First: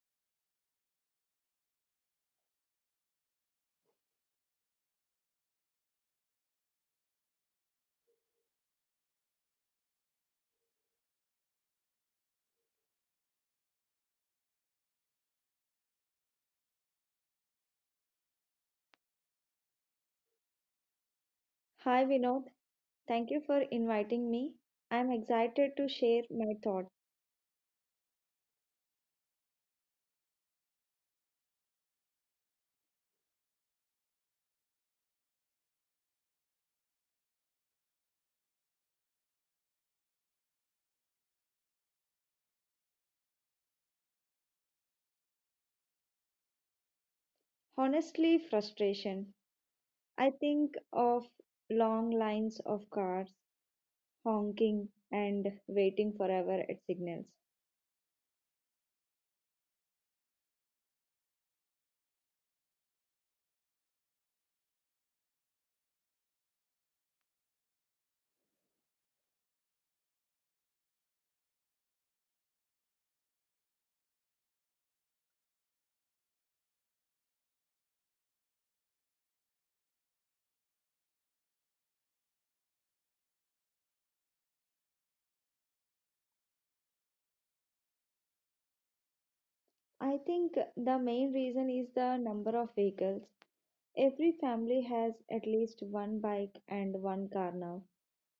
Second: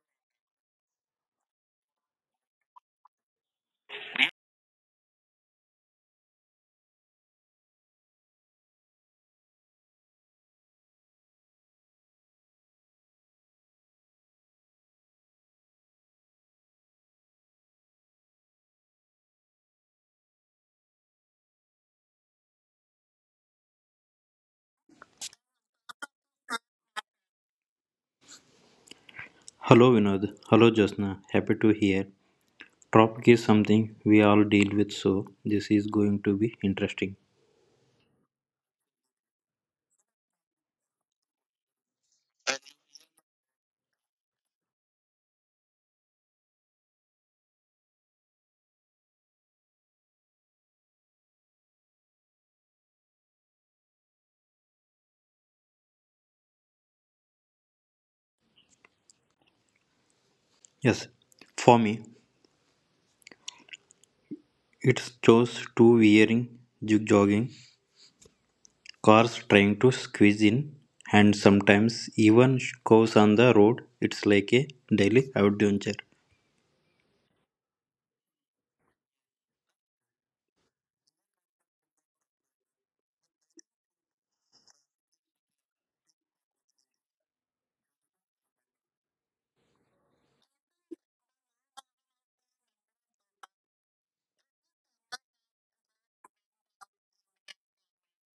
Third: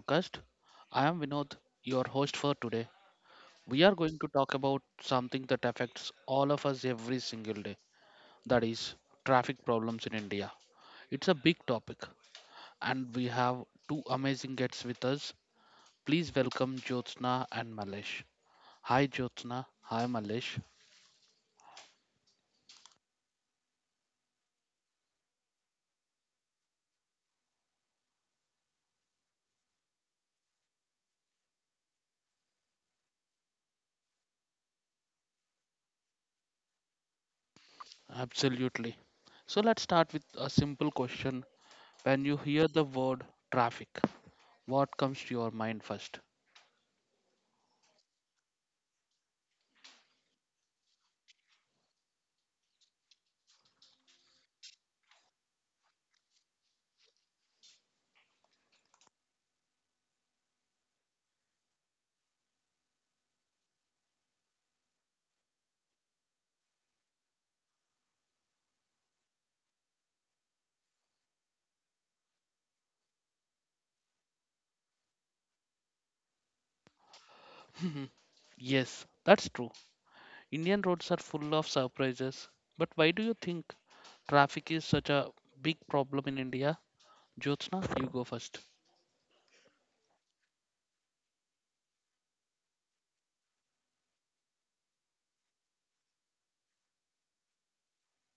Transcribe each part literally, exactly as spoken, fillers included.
podcast. I am Vinod, your host for today. We are going to talk about something that affects all of us every single day, that is, traffic problems in India. It's a big topic, and we have two amazing guests with us. Please welcome Jyotsna and Malesh. Hi, Jyotsna. Hi, Malesh. Hi Vinod, thank you for inviting me. I'm excited to share my thought. Hello Vinod, hello Jasna, happy to hear. Topic is something we all deal with, so this is going to be interesting. Absolutely. So, let's start with a simple question. When you hear the word traffic, what comes to your mind first? Honestly, frustration. I think of long lines of cars, honking, and waiting forever at signals. Yes, for me, it's chose to wearing, jig jogging, cars trying to squeeze in, and sometimes even cows on the road. It's like a daily adventure. Yes, that's true. Indian roads are full of surprises. But why do you think traffic is such a big problem in India? Jyotsna, you go first. I think the main reason is the number of vehicles. Every family has at least one bike and one car now,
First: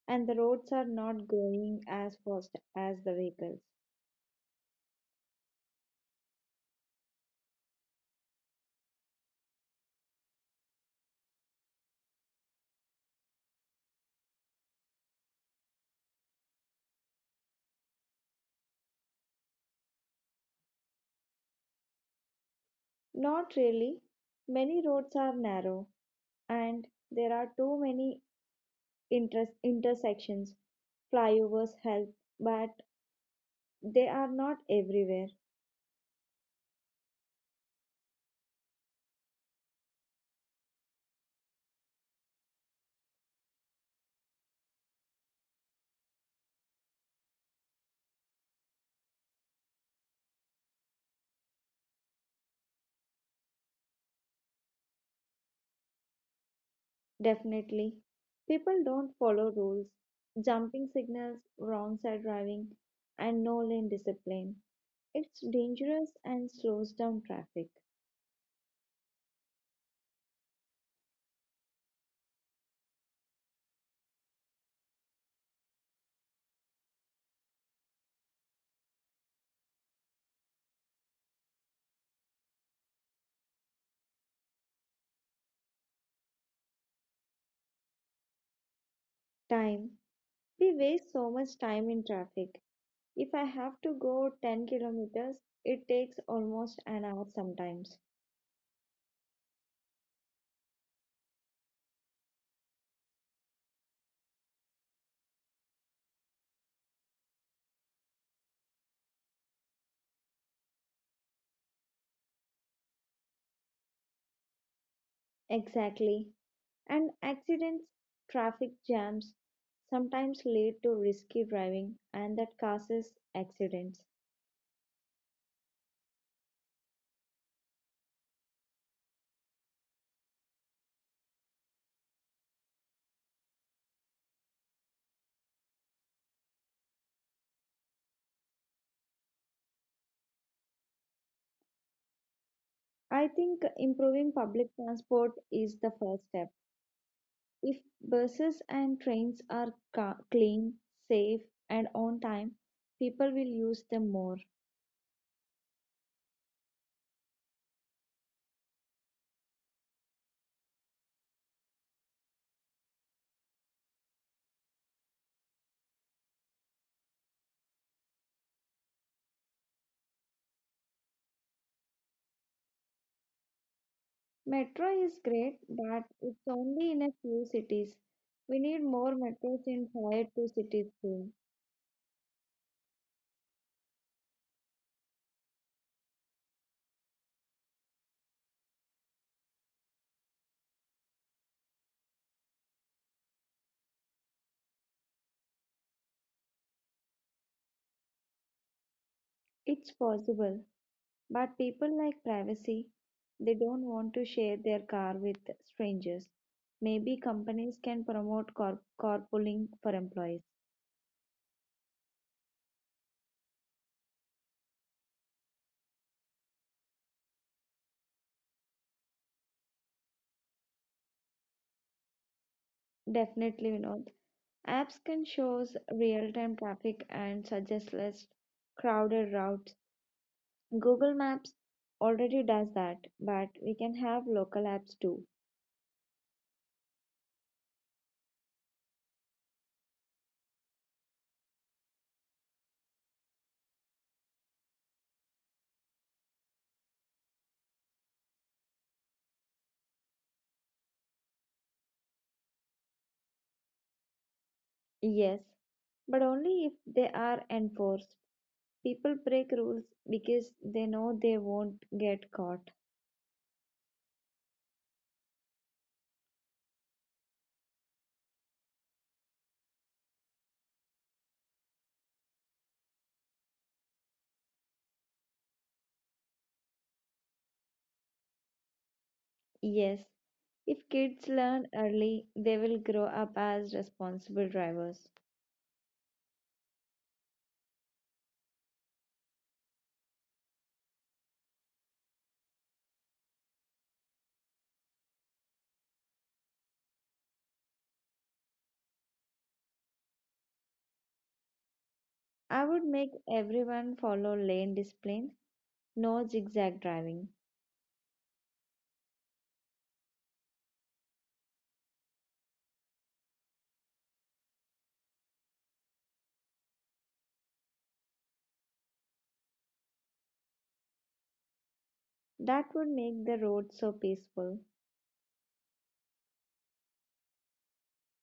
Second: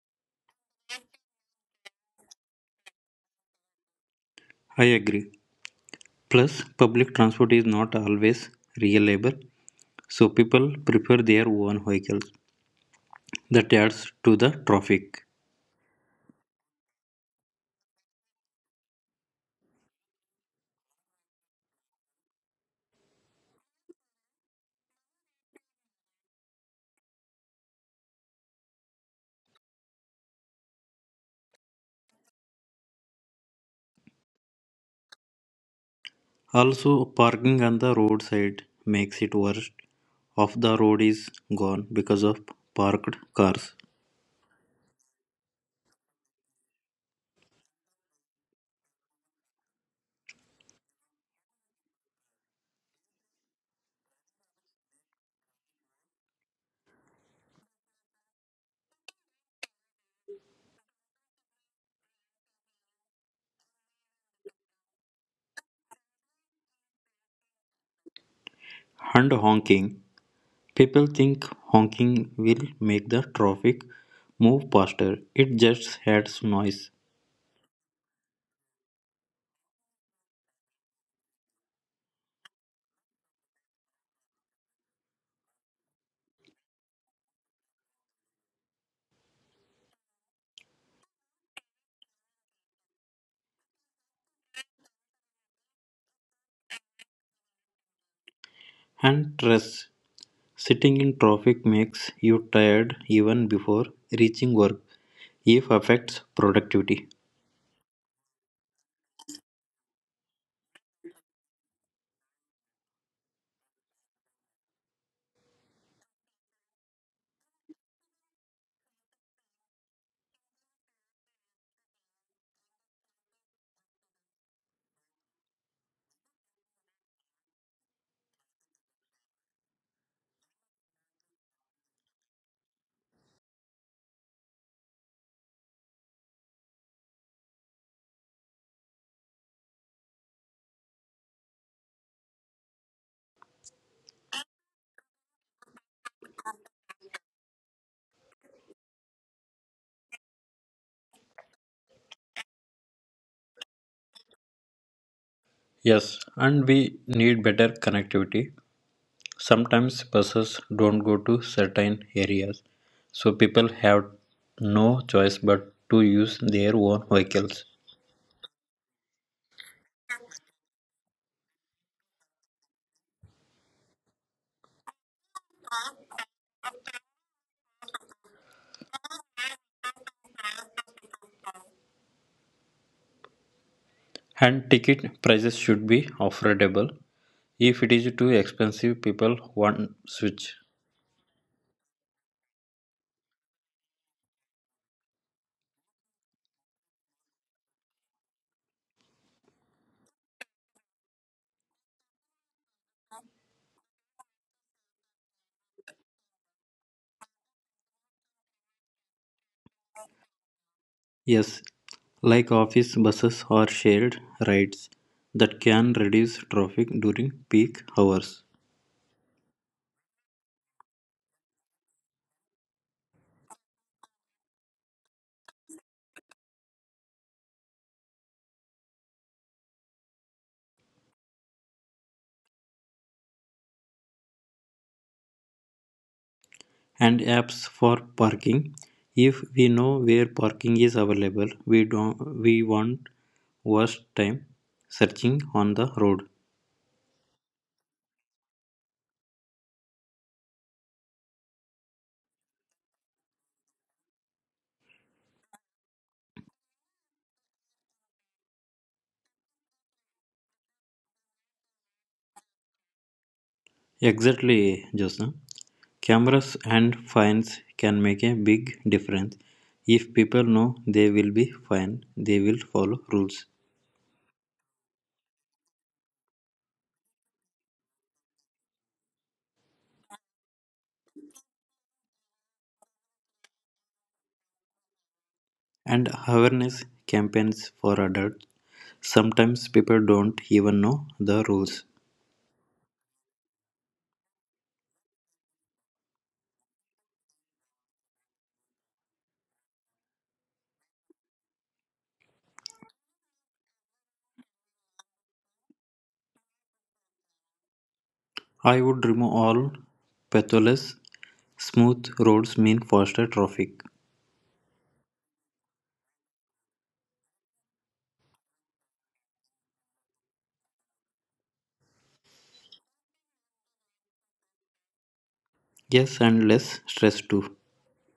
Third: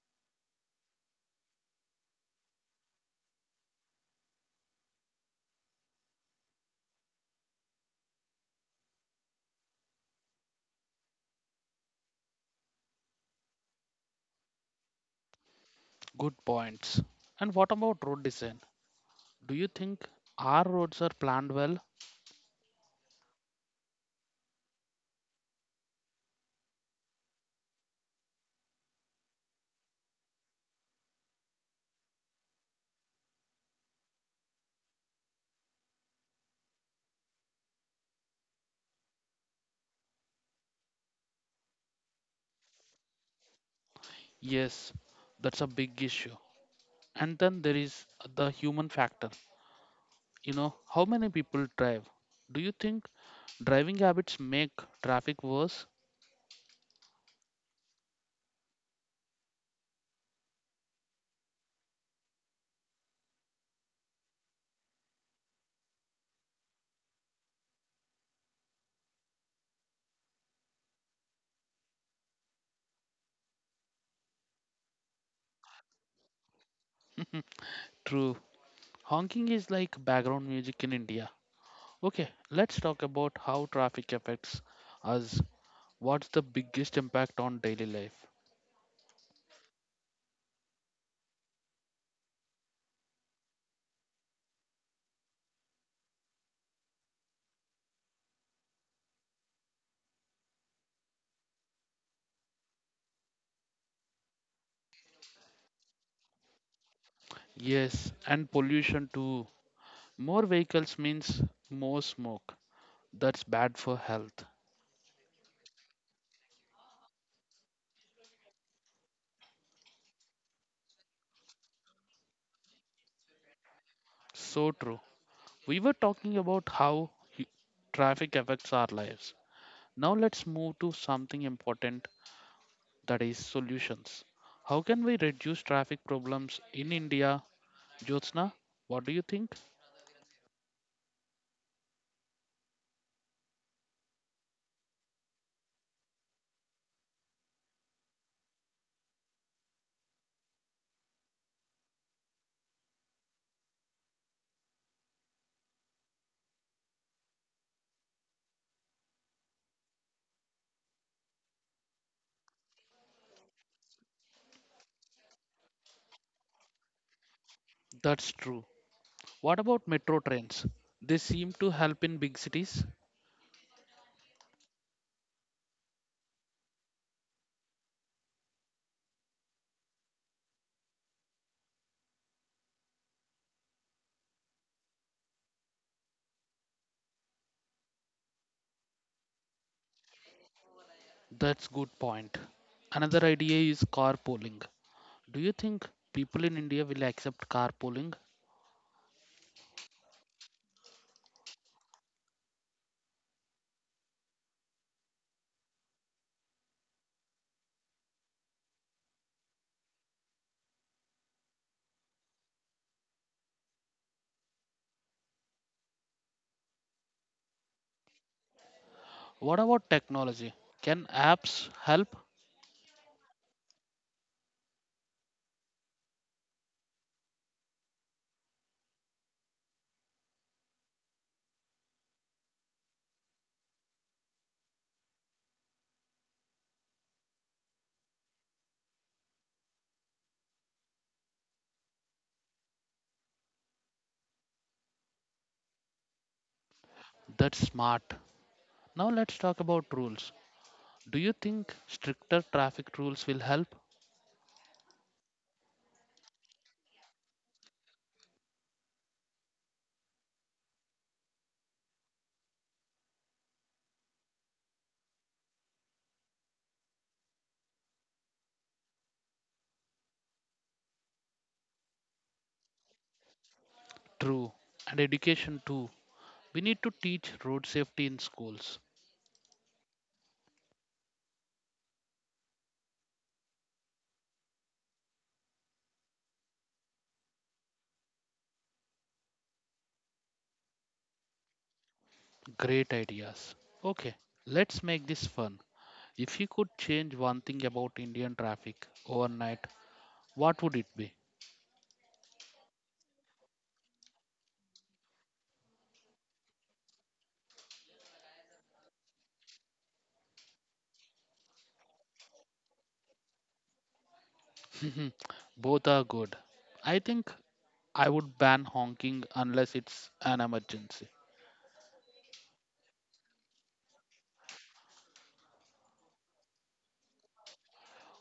and the roads are not going as fast as the vehicles. I agree. Plus, public transport is not always reliable, so people prefer their own vehicles that adds to the traffic. Good points. And what about road design? Do you think our roads are planned well? Not really. Many roads are narrow, and there are too many inter- intersections. Flyovers help, but they are not everywhere. Also, parking on the roadside makes it worse. Half the road is gone because of parked cars. Yes, that's a big issue. And then there is the human factor. You know, how many people drive? Do you think driving habits make traffic worse? Definitely. People don't follow rules. Jumping signals, wrong side driving, and no lane discipline. It's dangerous and slows down traffic. And honking. People think honking will make the traffic move faster. It just adds noise True. Honking is like background music in India. Okay, let's talk about how traffic affects us. What's the biggest impact on daily life? Time. We waste so much time in traffic. If I have to go ten kilometers, it takes almost an hour sometimes. and stress. Sitting in traffic makes you tired even before reaching work. If affects productivity. Yes, and pollution too. More vehicles means more smoke. That's bad for health. Exactly. And accidents, traffic jams sometimes lead to risky driving and that causes accidents. So true. We were talking about how hu- traffic affects our lives. Now let's move to something important, that is solutions. How can we reduce traffic problems in India? Jyotsna, what do you think? I think improving public transport is the first step. If buses and trains are ca- clean, safe, and on time, people will use them more. Yes, and we need better connectivity. Sometimes buses don't go to certain areas, so people have no choice but to use their own vehicles. That's true. What about metro trains? They seem to help in big cities. Metro is great, but it's only in a few cities. We need more metros in tier two cities too. And ticket prices should be affordable. If it is too expensive, people won't switch. That's good point. Another idea is carpooling. Do you think people in India will accept carpooling? It's possible, but people like privacy. They don't want to share their car with strangers. Maybe companies can promote car- carpooling for employees. Yes, like office buses or shared rides that can reduce traffic during peak hours. What about technology? Can apps help? Definitely, Vinod. Apps can show real-time traffic and suggest less crowded routes. Google Maps already does that, but we can have local apps too. And apps for parking. If we know where parking is available, we don't we won't waste time searching on the road. That's smart. Now let's talk about rules. Do you think stricter traffic rules will help? Yes, but only if they are enforced. People break rules because they know they won't get caught. Exactly, Josna. Cameras and fines can make a big difference. If people know they will be fined, they will follow rules. True. And education too. We need to teach road safety in schools. Yes, if kids learn early, they will grow up as responsible drivers. And awareness campaigns for adults. Sometimes people don't even know the rules. Great ideas. Okay, let's make this fun. If you could change one thing about Indian traffic overnight, what would it be? I would make everyone follow lane discipline, no zigzag driving. I would remove all pathless smooth roads mean faster traffic. Both are good. I think I would ban honking unless it's an emergency. That would make the road so peaceful. Yes, and less stress too.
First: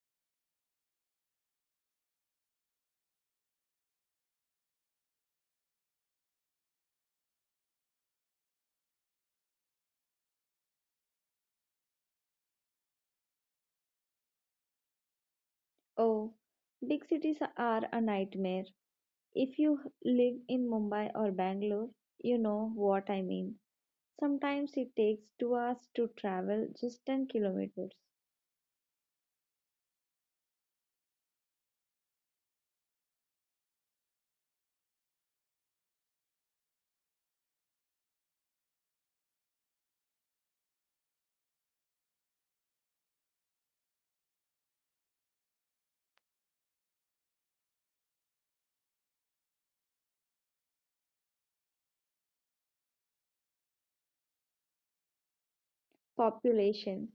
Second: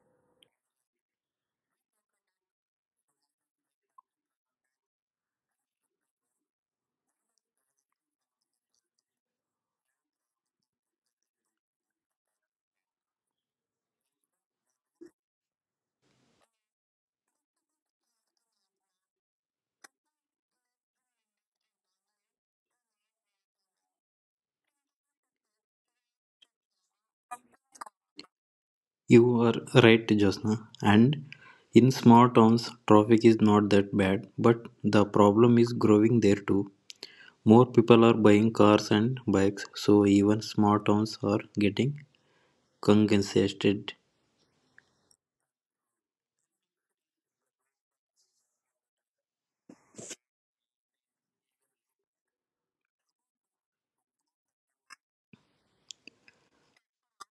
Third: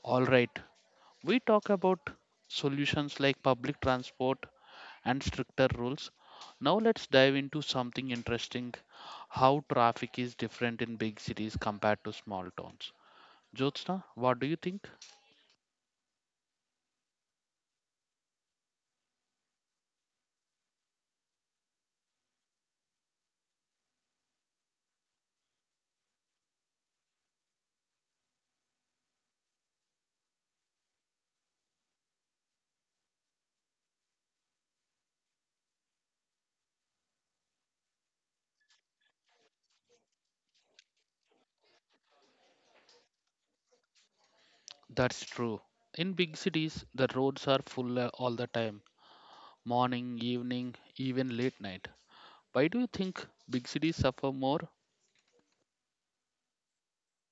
All right, we talk about solutions like public transport and stricter rules. Now let's dive into something interesting, how traffic is different in big cities compared to small towns. Jyotsna, what do you think? Oh, big cities are a nightmare. If you live in Mumbai or Bangalore, you know what I mean. Sometimes it takes two hours to travel just ten kilometers. You are right, Josna. And in small towns, traffic is not that bad, but the problem is growing there too. More people are buying cars and bikes, so even small towns are getting congested. That's true. In big cities, the roads are full uh, all the time. Morning, evening, even late night. Why do you think big cities suffer more? Population.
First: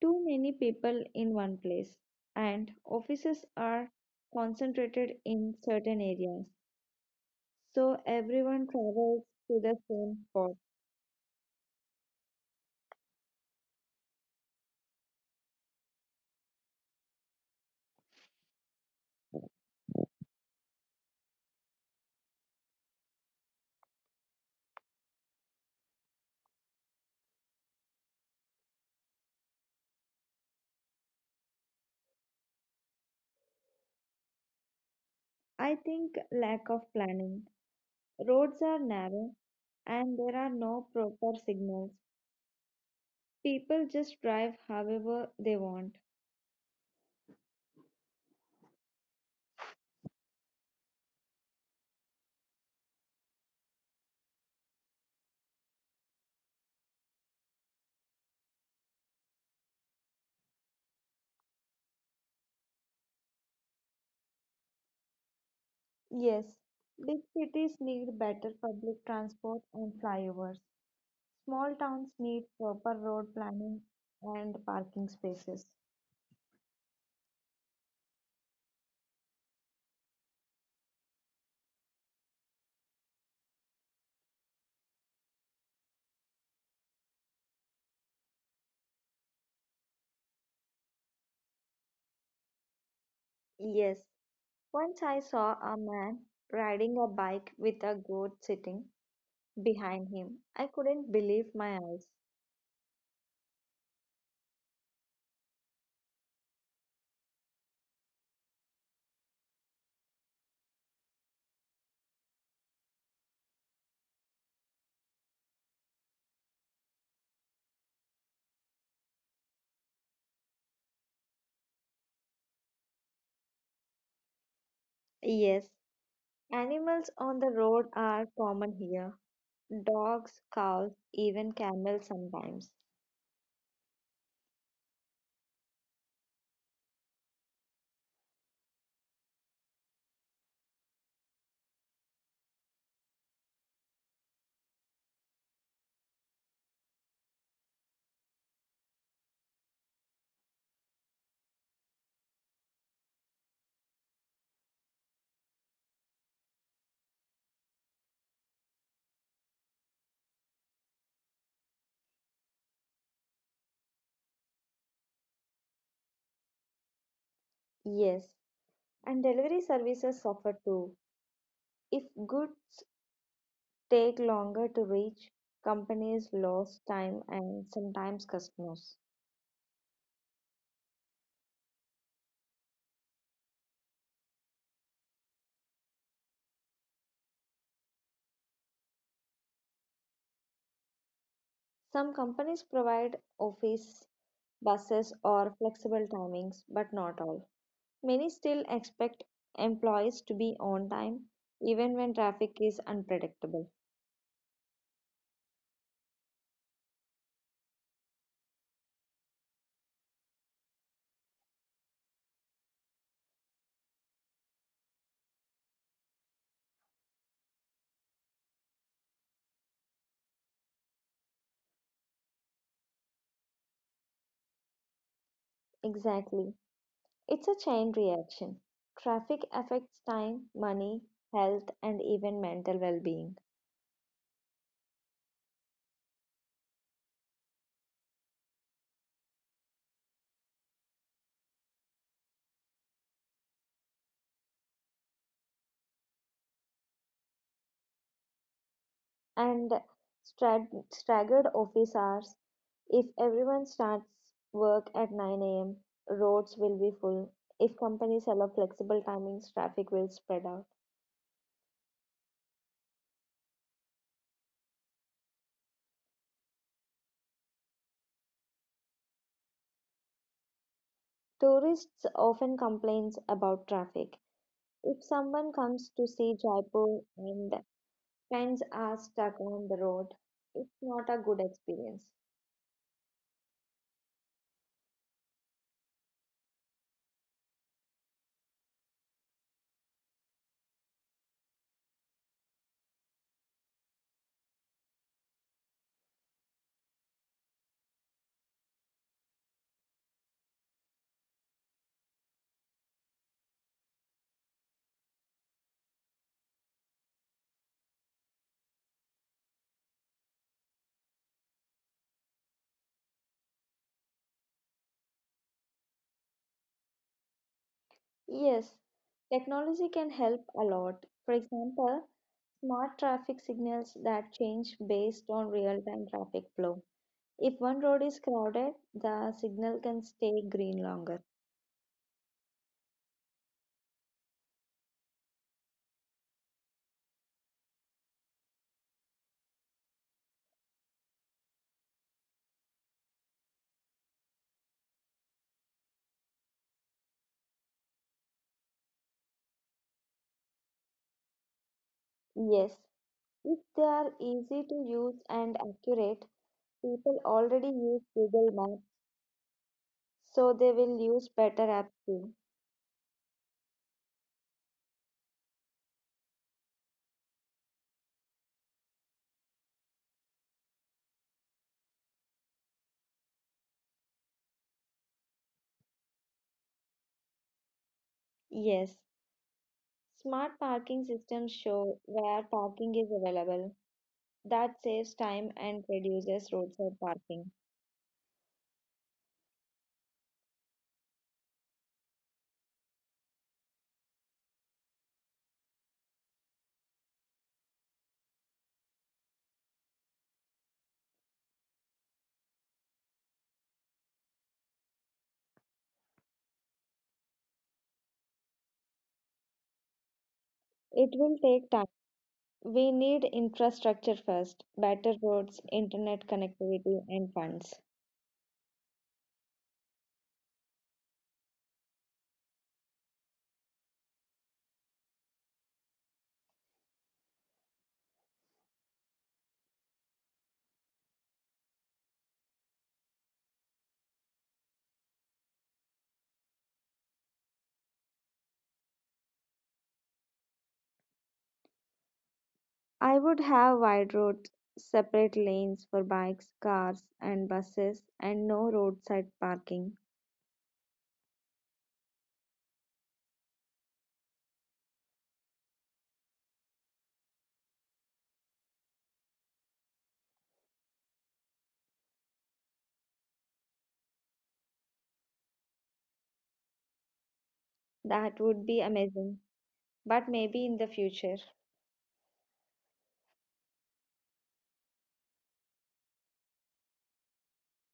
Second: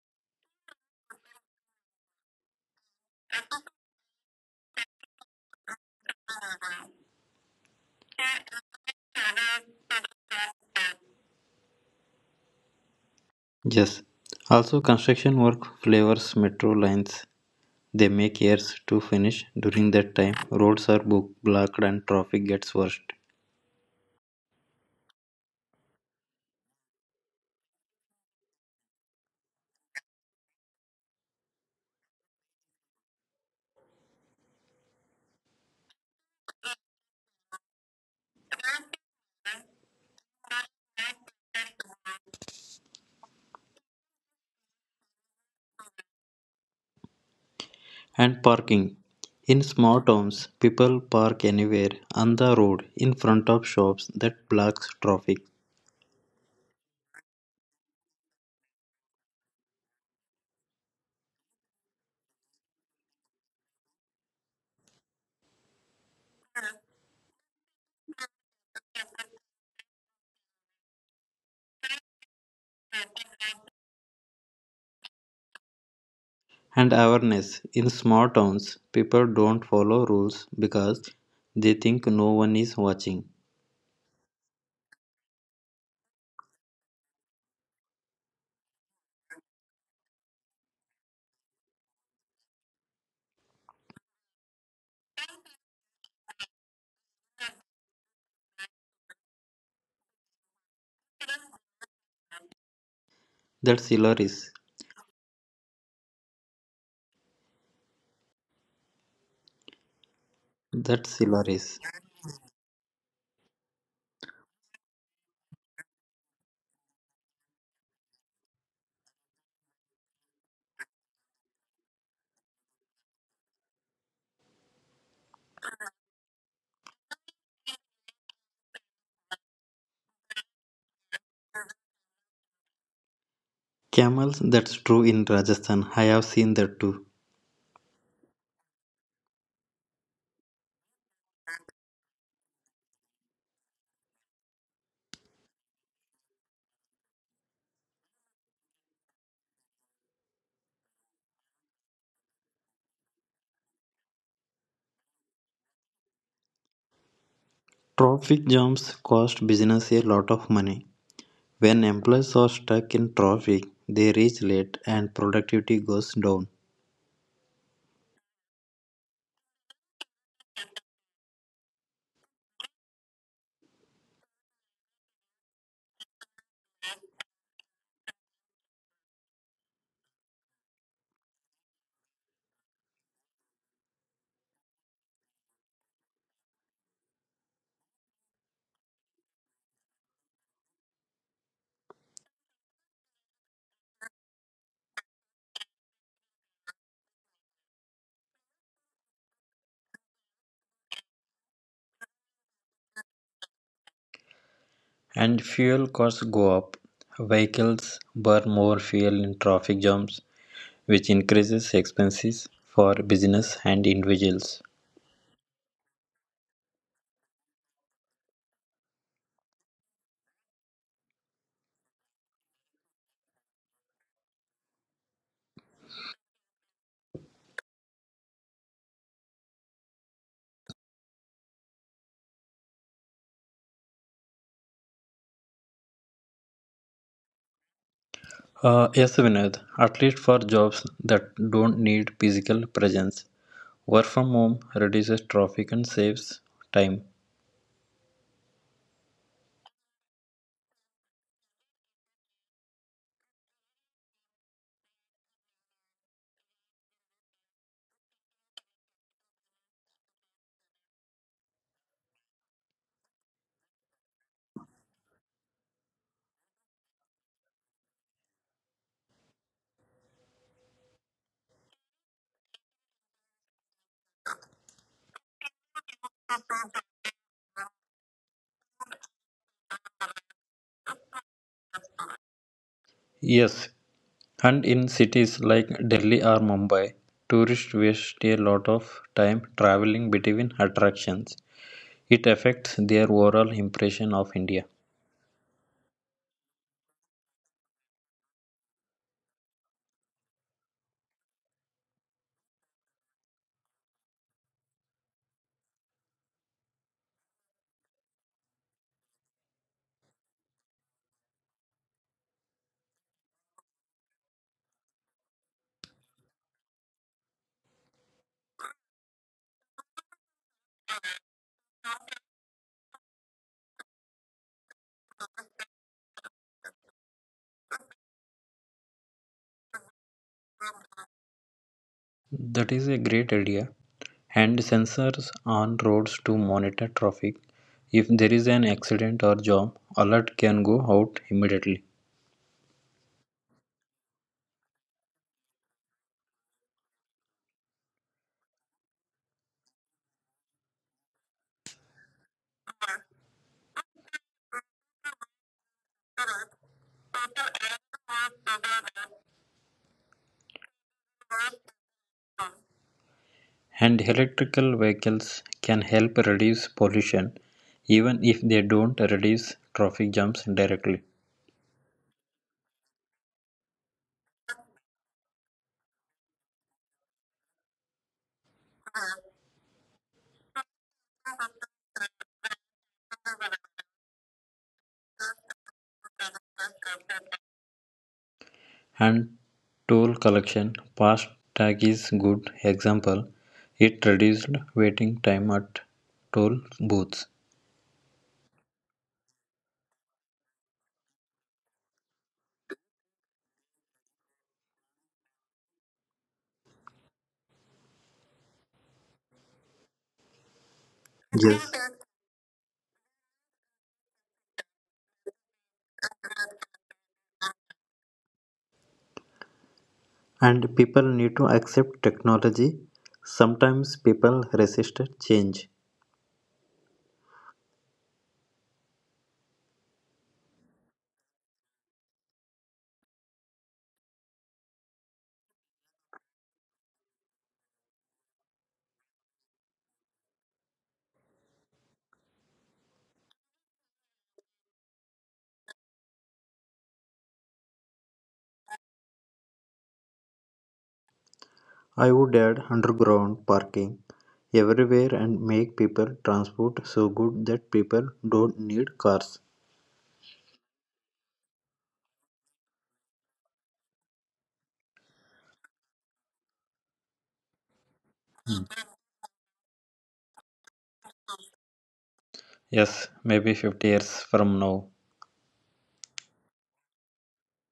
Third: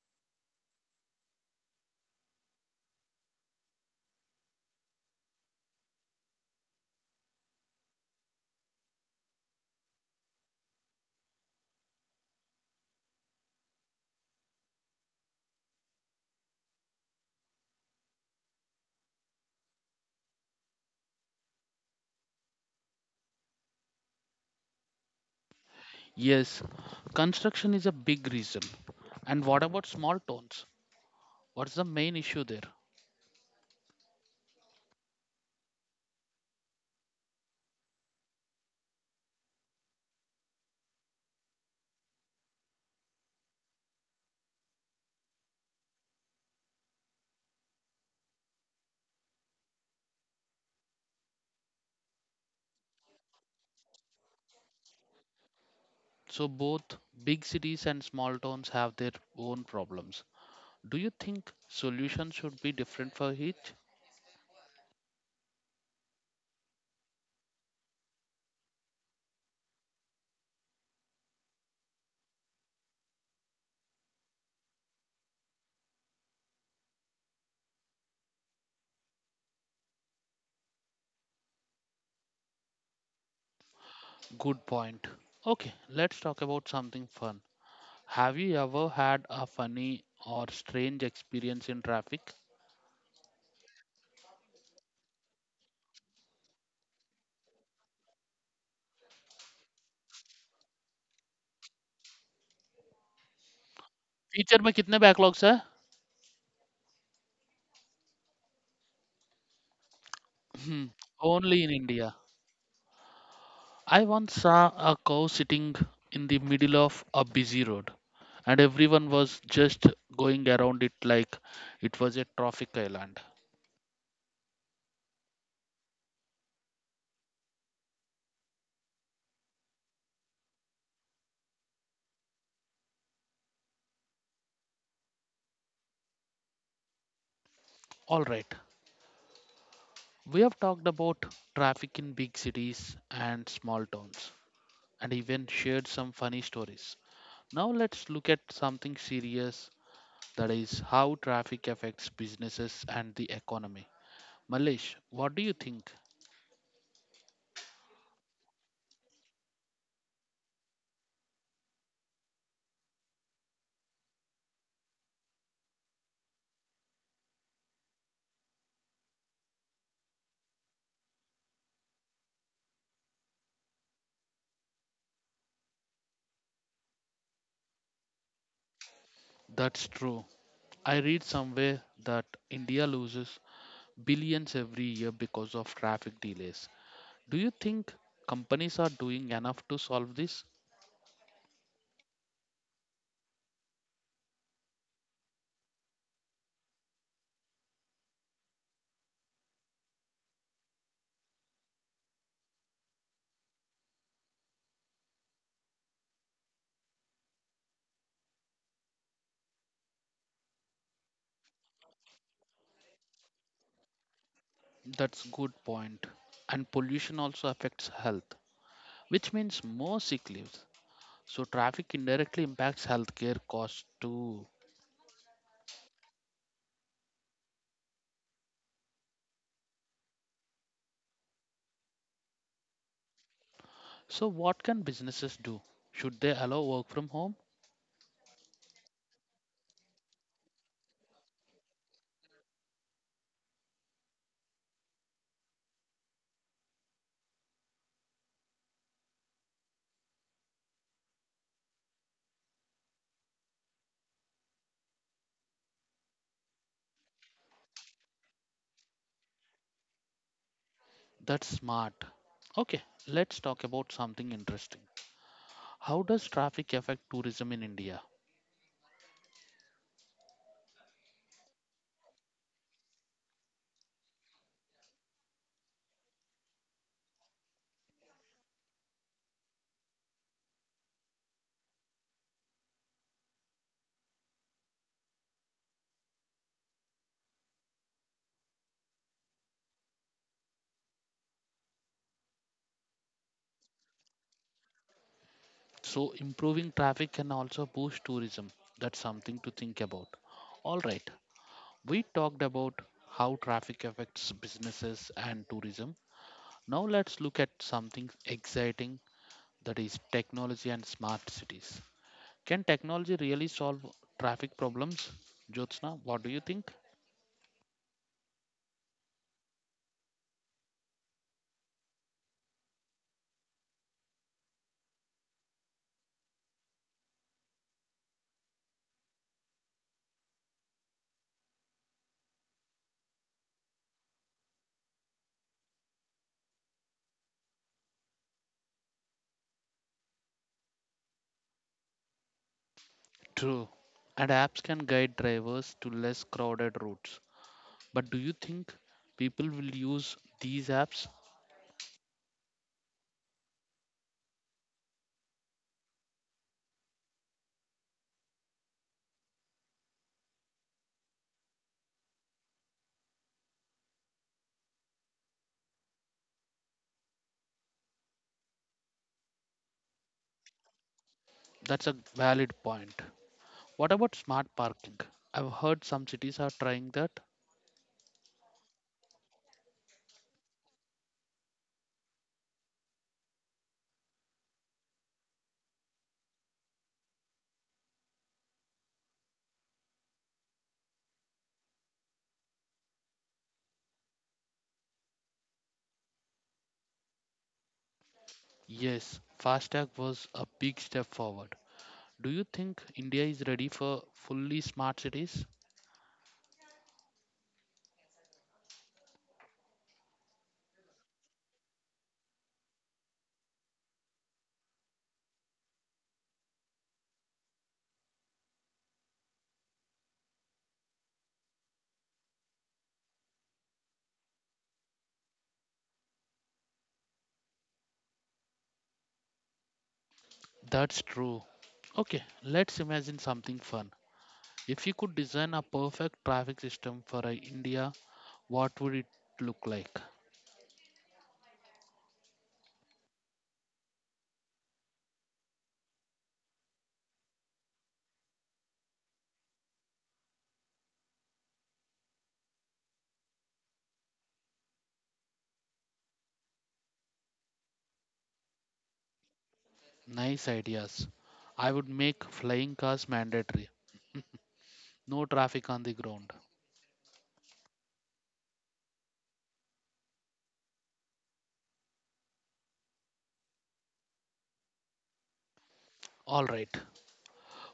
Too many people in one place, and offices are concentrated in certain areas, so everyone travels to the same spot. Yes. Also, construction work flavors metro lines. They make errors to finish; during that time, roads are book blocked and traffic gets worse. Yes, construction is a big reason. And what about small towns? What's the main issue there? I think lack of planning. Roads are narrow and there are no proper signals. People just drive however they want. And parking. In small towns, people park anywhere on the road in front of shops that blocks traffic. So, both big cities and small towns have their own problems. Do you think solutions should be different for each? Yes, big cities need better public transport and flyovers. Small towns need proper road planning and parking spaces. And awareness. In small towns, people don't follow rules because they think no one is watching. Good point. Okay, let's talk about something fun. Have you ever had a funny or strange experience in traffic? Yes, once I saw a man riding a bike with a goat sitting behind him. I couldn't believe my eyes. That's hilarious. Future में कितने backlogs है That's Only in hilarious. India. I once saw a cow sitting in the middle of a busy road, and everyone was just going around it like it was a traffic island. Yes, animals on the road are common here. Dogs, cows, even camels sometimes. Camels, that's true in Rajasthan. I have seen that too. All right, we have talked about traffic in big cities and small towns, and even shared some funny stories. Now let's look at something serious, that is how traffic affects businesses and the economy. Malesh, what do you think? Traffic jams cost business a lot of money. When employees are stuck in traffic, they reach late and productivity goes down. Yes, and delivery services suffer too. If goods take longer to reach, companies lose time and sometimes customers. That's true. I read somewhere that India loses billions every year because of traffic delays. Do you think companies are doing enough to solve this? Some companies provide office buses or flexible timings, but not all. Many still expect employees to be on time, even when traffic is unpredictable. And fuel costs go up. Vehicles burn more fuel in traffic jams, which increases expenses for business and individuals. That's good point. And pollution also affects health, which means more sick leaves. So traffic indirectly impacts healthcare costs too. Exactly. It's a chain reaction. Traffic affects time, money, health, and even mental well being. So what can businesses do? Should they allow work from home? Uh, yes, Vinod, at least for jobs that don't need physical presence, work from home reduces traffic and saves time. And strag- staggered office hours. If everyone starts work at nine a m, roads will be full. If companies allow flexible timings, traffic will spread out. That's smart. Okay, let's talk about something interesting. How does traffic affect tourism in India? Tourists often complain about traffic. If someone comes to see Jaipur and the friends are stuck on the road, it's not a good experience. Yes, and in cities like Delhi or Mumbai, tourists waste a lot of time traveling between attractions. It affects their overall impression of India. So, improving traffic can also boost tourism. That's something to think about. All right, we talked about how traffic affects businesses and tourism. Now, let's look at something exciting, that is technology and smart cities. Can technology really solve traffic problems? Jyotsna, what do you think? Yes, technology can help a lot. For example, smart traffic signals that change based on real time traffic flow. If one road is crowded, the signal can stay green longer. That is a great idea. And sensors on roads to monitor traffic. If there is an accident or jam, alert can go out immediately. True. And apps can guide drivers to less crowded routes. But do you think people will use these apps? Yes, if they are easy to use and accurate, people already use Google Maps, so they will use better apps too. And electrical vehicles can help reduce pollution, even if they don't reduce traffic jams directly. That's a valid point. What about smart parking? I've heard some cities are trying that. Yes, smart parking systems show where parking is available. That saves time and reduces roadside parking. And toll collection fast tag is good example, it reduced waiting time at toll booths. Yes, FASTag was a big step forward. Do you think India is ready for fully smart cities? It will take time. Yes, We need infrastructure first, better roads, internet connectivity, and funds. and people need to accept technology. Sometimes people resist change. That's true. Okay, let's imagine something fun. If you could design a perfect traffic system for uh, India, what would it look like? I would have wide roads, separate lanes for bikes, cars, and buses, and no roadside parking. I would add underground parking everywhere and make people transport so good that people don't need cars. Nice ideas. I would make flying cars mandatory. No traffic on the ground. That would be Hmm. amazing, but maybe in the future. Yes, maybe fifty years from now. All right,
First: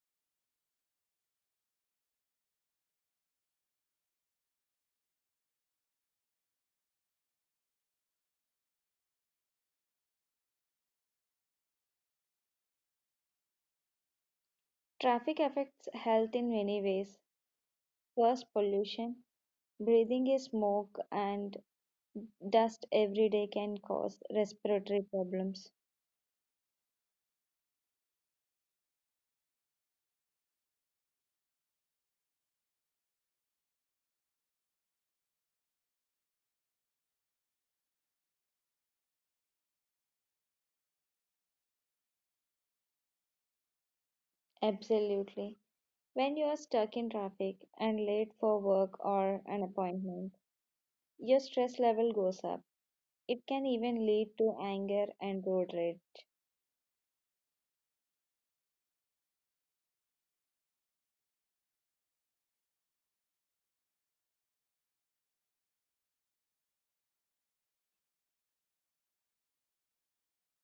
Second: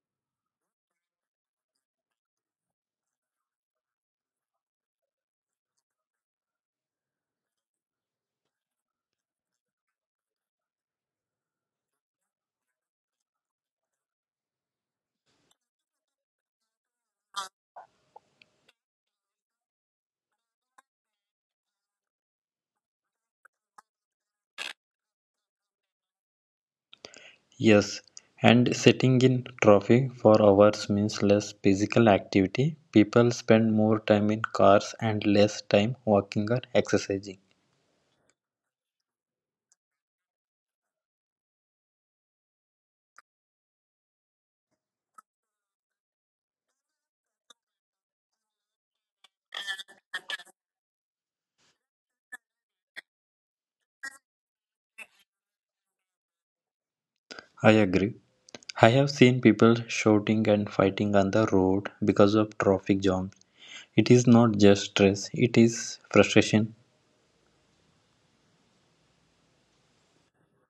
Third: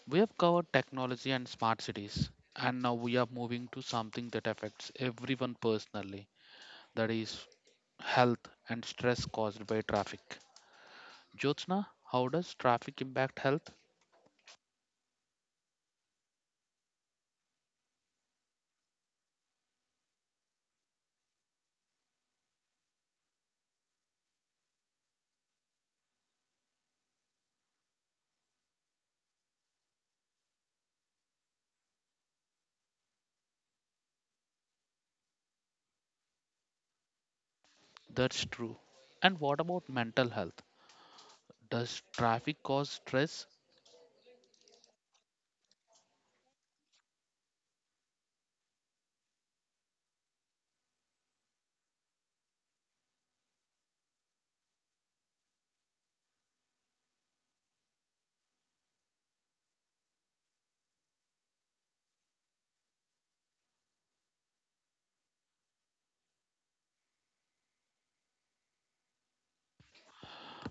we have covered technology and smart cities, and now we are moving to something that affects everyone personally, that is, health and stress caused by traffic. Jyotsna, how does traffic impact health? Traffic affects health in many ways. First, pollution. Breathing in smoke and dust every day can cause respiratory problems. Yes, and sitting in traffic for hours means less physical activity. People spend more time in cars and less time walking or exercising. That's true. And what about mental health? Does traffic cause stress? Absolutely. When you are stuck in traffic and late for work or an appointment, your stress level goes up. It can even lead to anger and road rage. I agree. I have seen people shouting and fighting on the road because of traffic jams. It is not just stress, it is frustration.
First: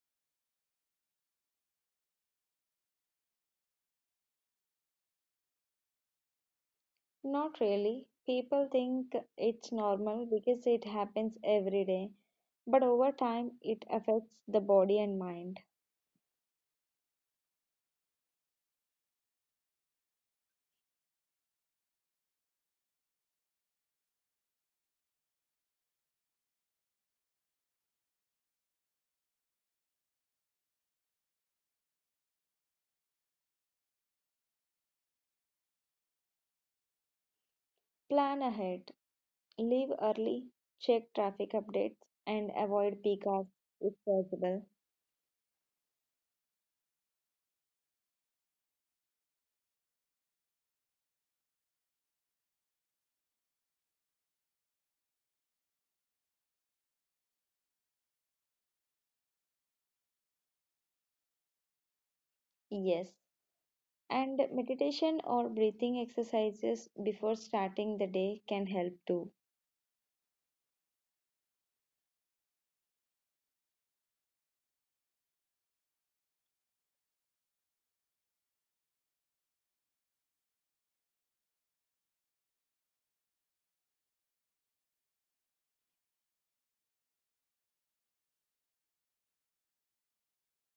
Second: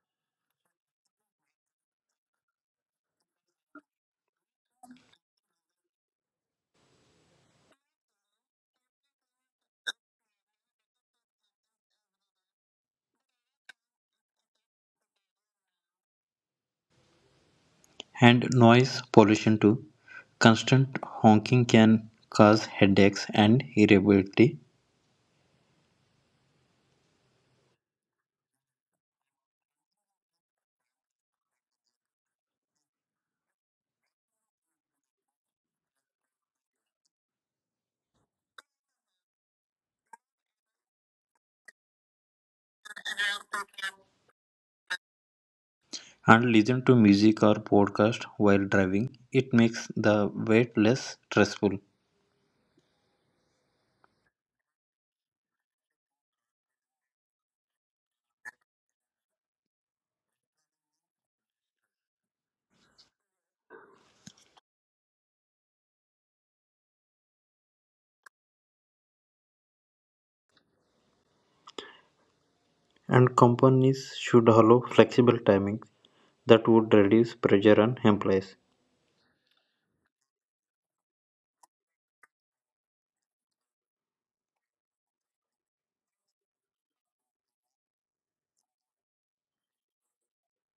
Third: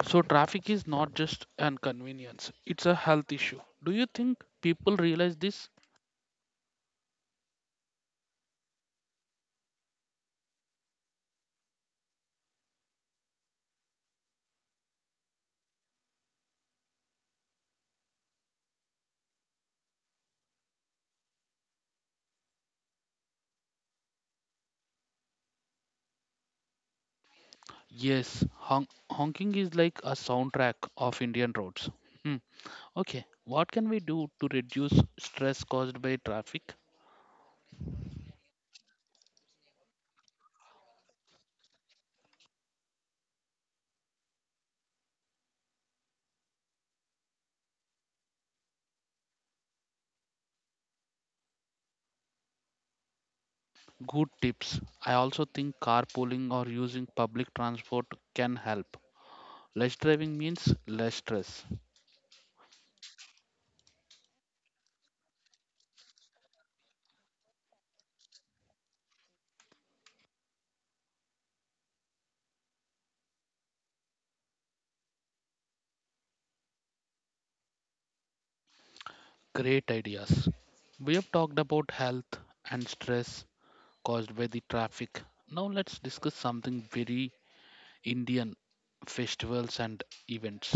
So, traffic is not just an convenience, it's a health issue. Do you think people realize this? Not really. People think it's normal because it happens every day, but over time it affects the body and mind. And noise pollution too. Constant honking can cause headaches and irritability. Yes, hon- honking is like a soundtrack of Indian roads. Hmm. Okay, what can we do to reduce stress caused by traffic? Plan ahead. Leave early, check traffic updates, and avoid peak hours if possible. And listen to music or podcast while driving. It makes the wait less stressful. Good tips. I also think carpooling or using public transport can help. Less driving means less stress. Yes. And meditation or breathing exercises before starting the day can help too. And companies should allow flexible timings that would reduce pressure on employees. Great ideas. We have talked about health and stress caused by the traffic. Now let's discuss something very Indian, festivals and events.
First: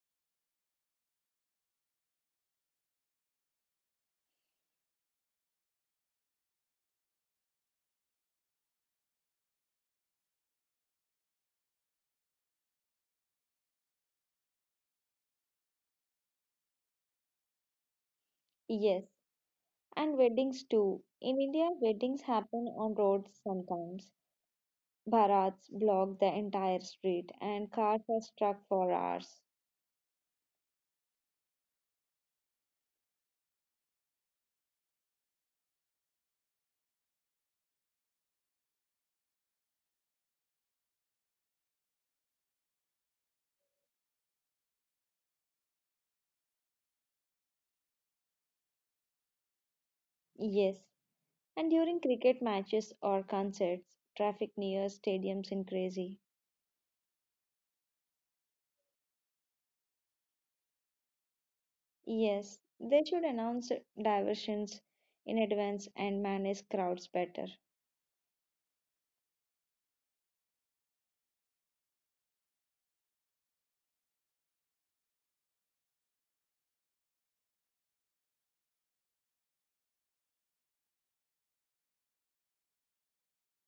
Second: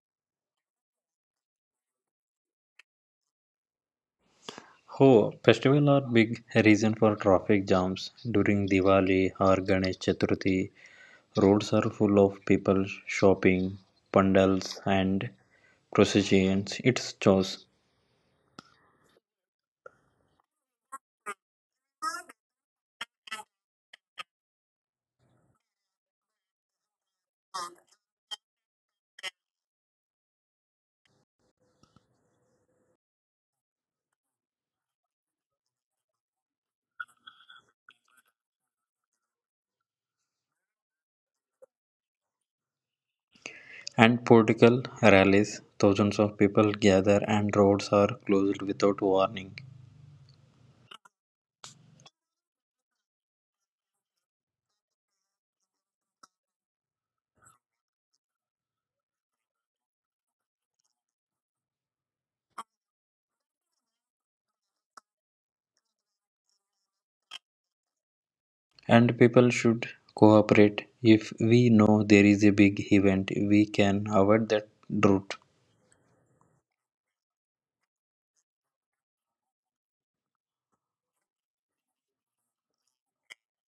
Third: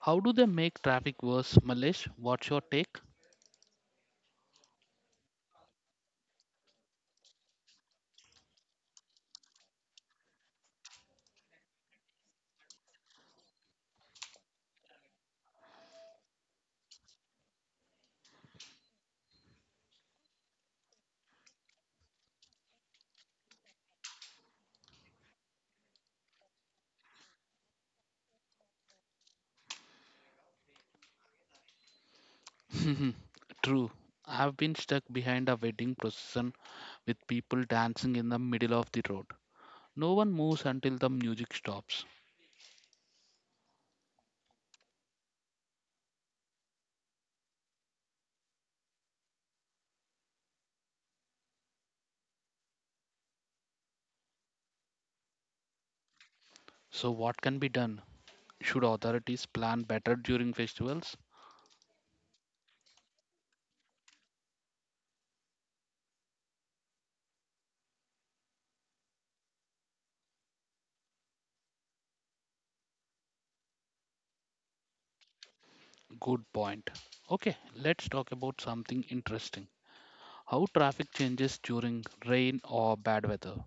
How do they make traffic worse, Malesh? What's your take? Oh, festivals are big reason for traffic jams. During Diwali or Ganesh Chaturthi, roads are full of people shopping, pandals and processions. It's chaos. Yes. And weddings too. In India, weddings happen on roads sometimes. Bharats block the entire street and cars are stuck for hours. True. I've been stuck behind a wedding procession with people dancing in the middle of the road. No one moves until the music stops. And political rallies. Thousands of people gather and roads are closed without warning. Yes. And during cricket matches or concerts, traffic near stadiums is crazy. So, what can be done? Should authorities plan better during festivals? Yes, they should announce diversions in advance and manage crowds better. And people should cooperate. If we know there is a big event, we can avoid that route. Good point. Okay, let's talk about something interesting, how traffic changes during rain or bad weather.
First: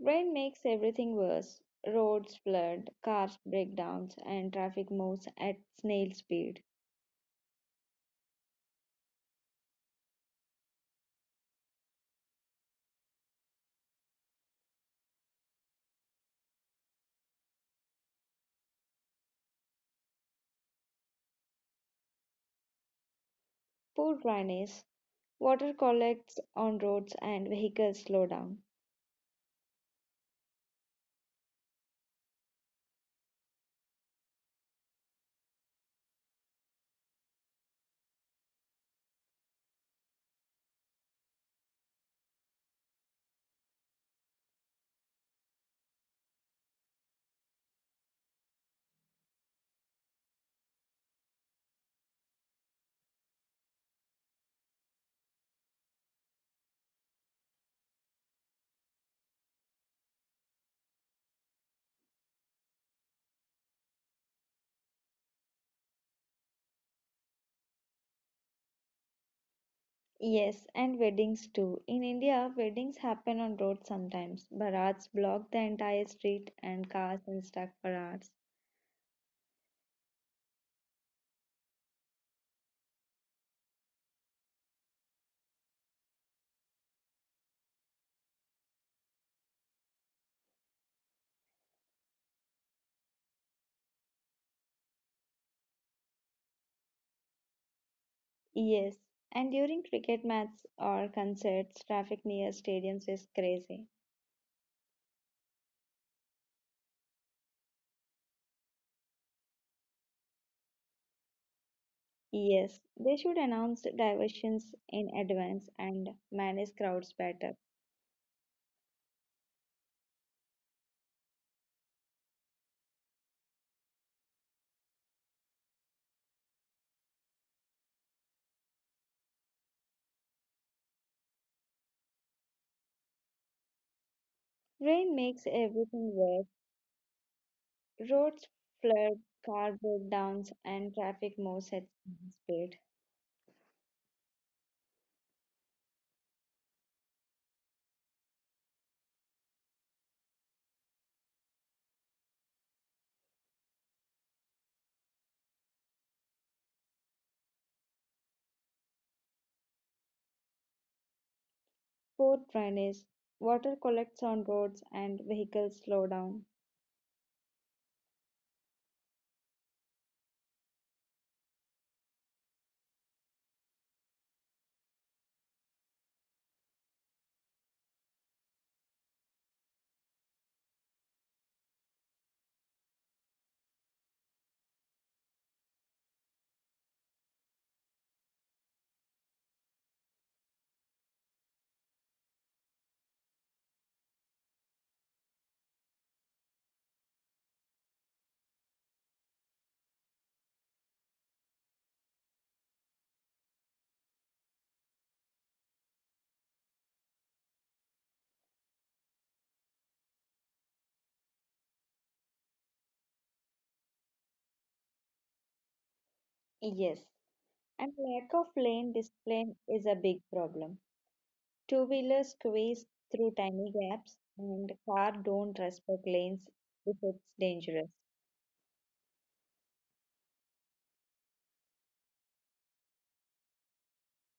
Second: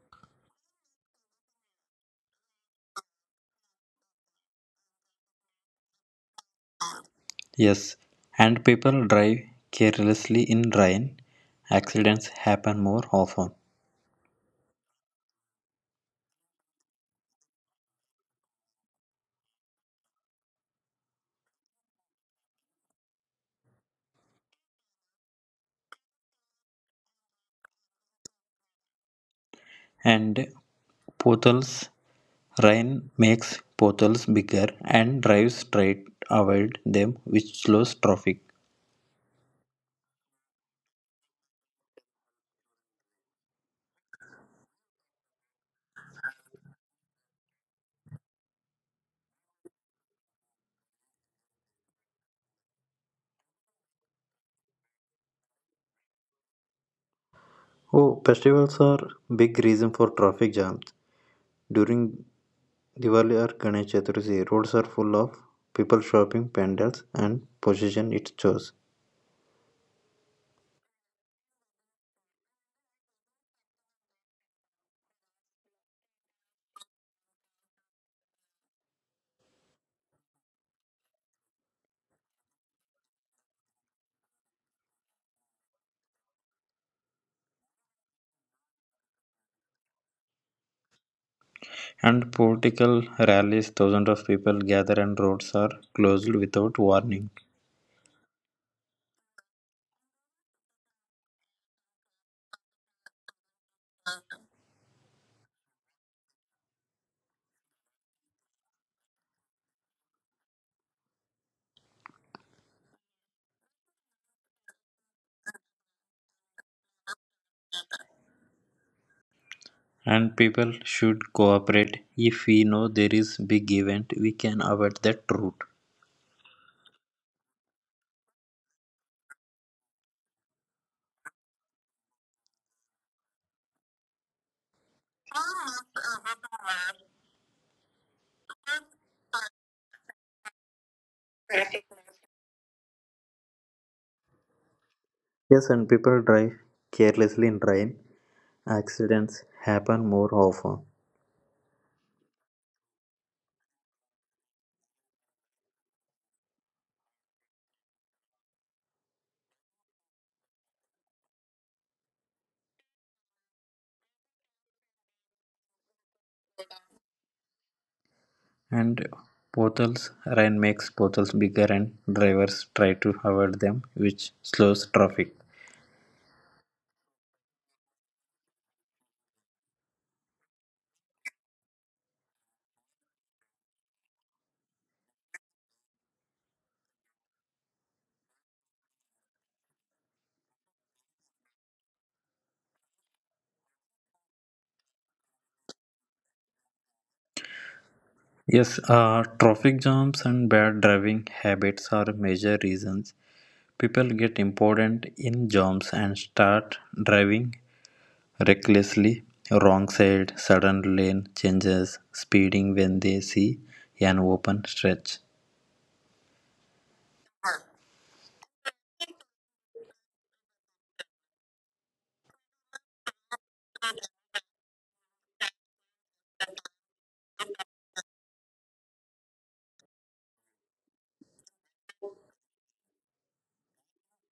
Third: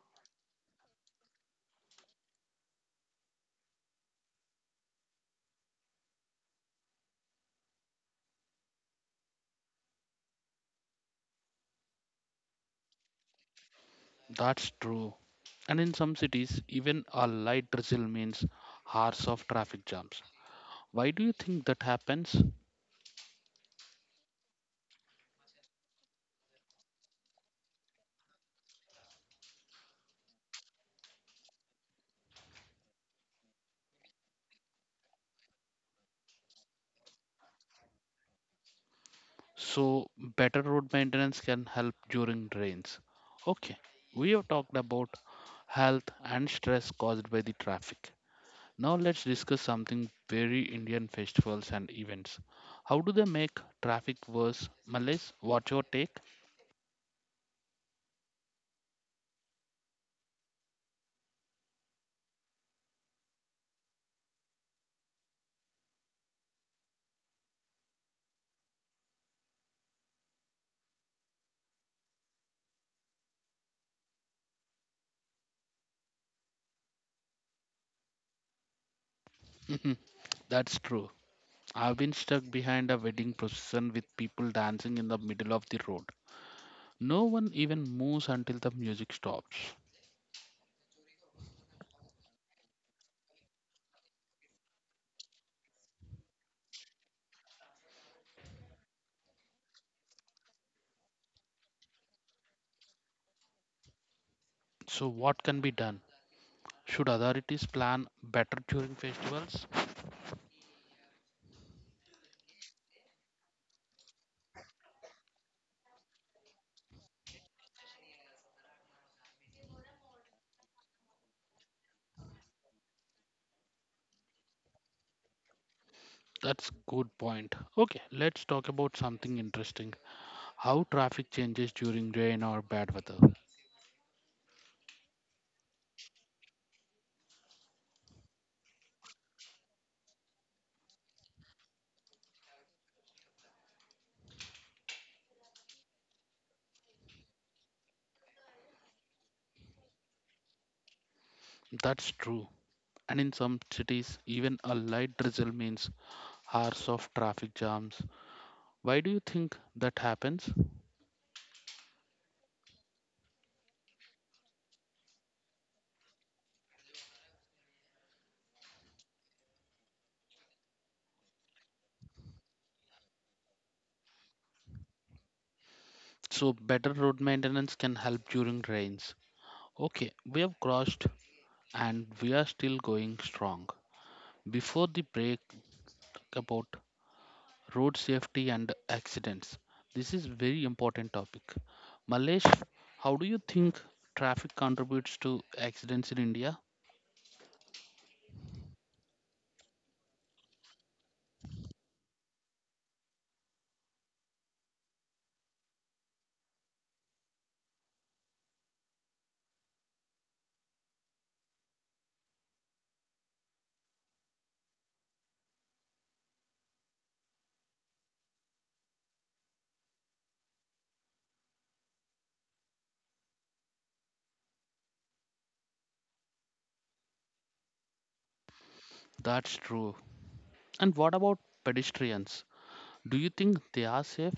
Rain makes everything worse. Roads flood, cars break down, and traffic moves at snail speed. Yes, and people drive carelessly in rain. Accidents happen more often. That's true. And in some cities, even a light drizzle means hours of traffic jams. Why do you think that happens? Poor drainage, water collects on roads and vehicles slow down. And potholes, rain makes potholes bigger and drives straight avoid them, which slows traffic. So, better road maintenance can help during rains. Okay, we have talked about health and stress caused by the traffic. Now, let's discuss something very Indian, festivals and events. How do they make traffic worse? Malays, what's your take? Oh, festivals are big reason for traffic jams. During Diwali or Ganesh Chaturthi, roads are full of people shopping pandals and possession it shows. Yes, and weddings too. In India, weddings happen on roads sometimes. Barats block the entire street and cars are stuck for hours. Mhm. That's true. I've been stuck behind a wedding procession with people dancing in the middle of the road. No one even moves until the music stops. And political rallies, thousands of people gather and roads are closed without warning. Yes, and during cricket matches or concerts, traffic near stadiums is crazy. So, what can be done? Should authorities plan better during festivals? Yes, they should announce diversions in advance and manage crowds better. And people should cooperate. If we know there is big event, we can avoid that route. That's good point. Okay, let's talk about something interesting. How traffic changes during rain or bad weather. Rain makes everything worse. Roads flood, car breakdowns, and traffic moves at speed. Yes, and people drive carelessly in rain. Accidents happen more often. That's true. And in some cities, even a light drizzle means hours of traffic jams. Why do you think that happens? Poor drainage, water collects on roads, and vehicles slow down. And potholes rain makes potholes bigger and drivers try to avoid them which slows traffic. So better road maintenance can help during rains. Okay, we have crossed and we are still going strong. Before the break, about road safety and accidents. This is very important topic. Malesh, how do you think traffic contributes to accidents in India? Yes, uh, traffic jams and bad driving habits are major reasons people get important in jams and start driving recklessly, wrong side sudden lane changes speeding when they see an open stretch. Yes, and lack of lane discipline is a big problem. Two-wheelers squeeze through tiny gaps, and cars don't respect lanes if it's dangerous. That's true. And what about pedestrians? Do you think they are safe?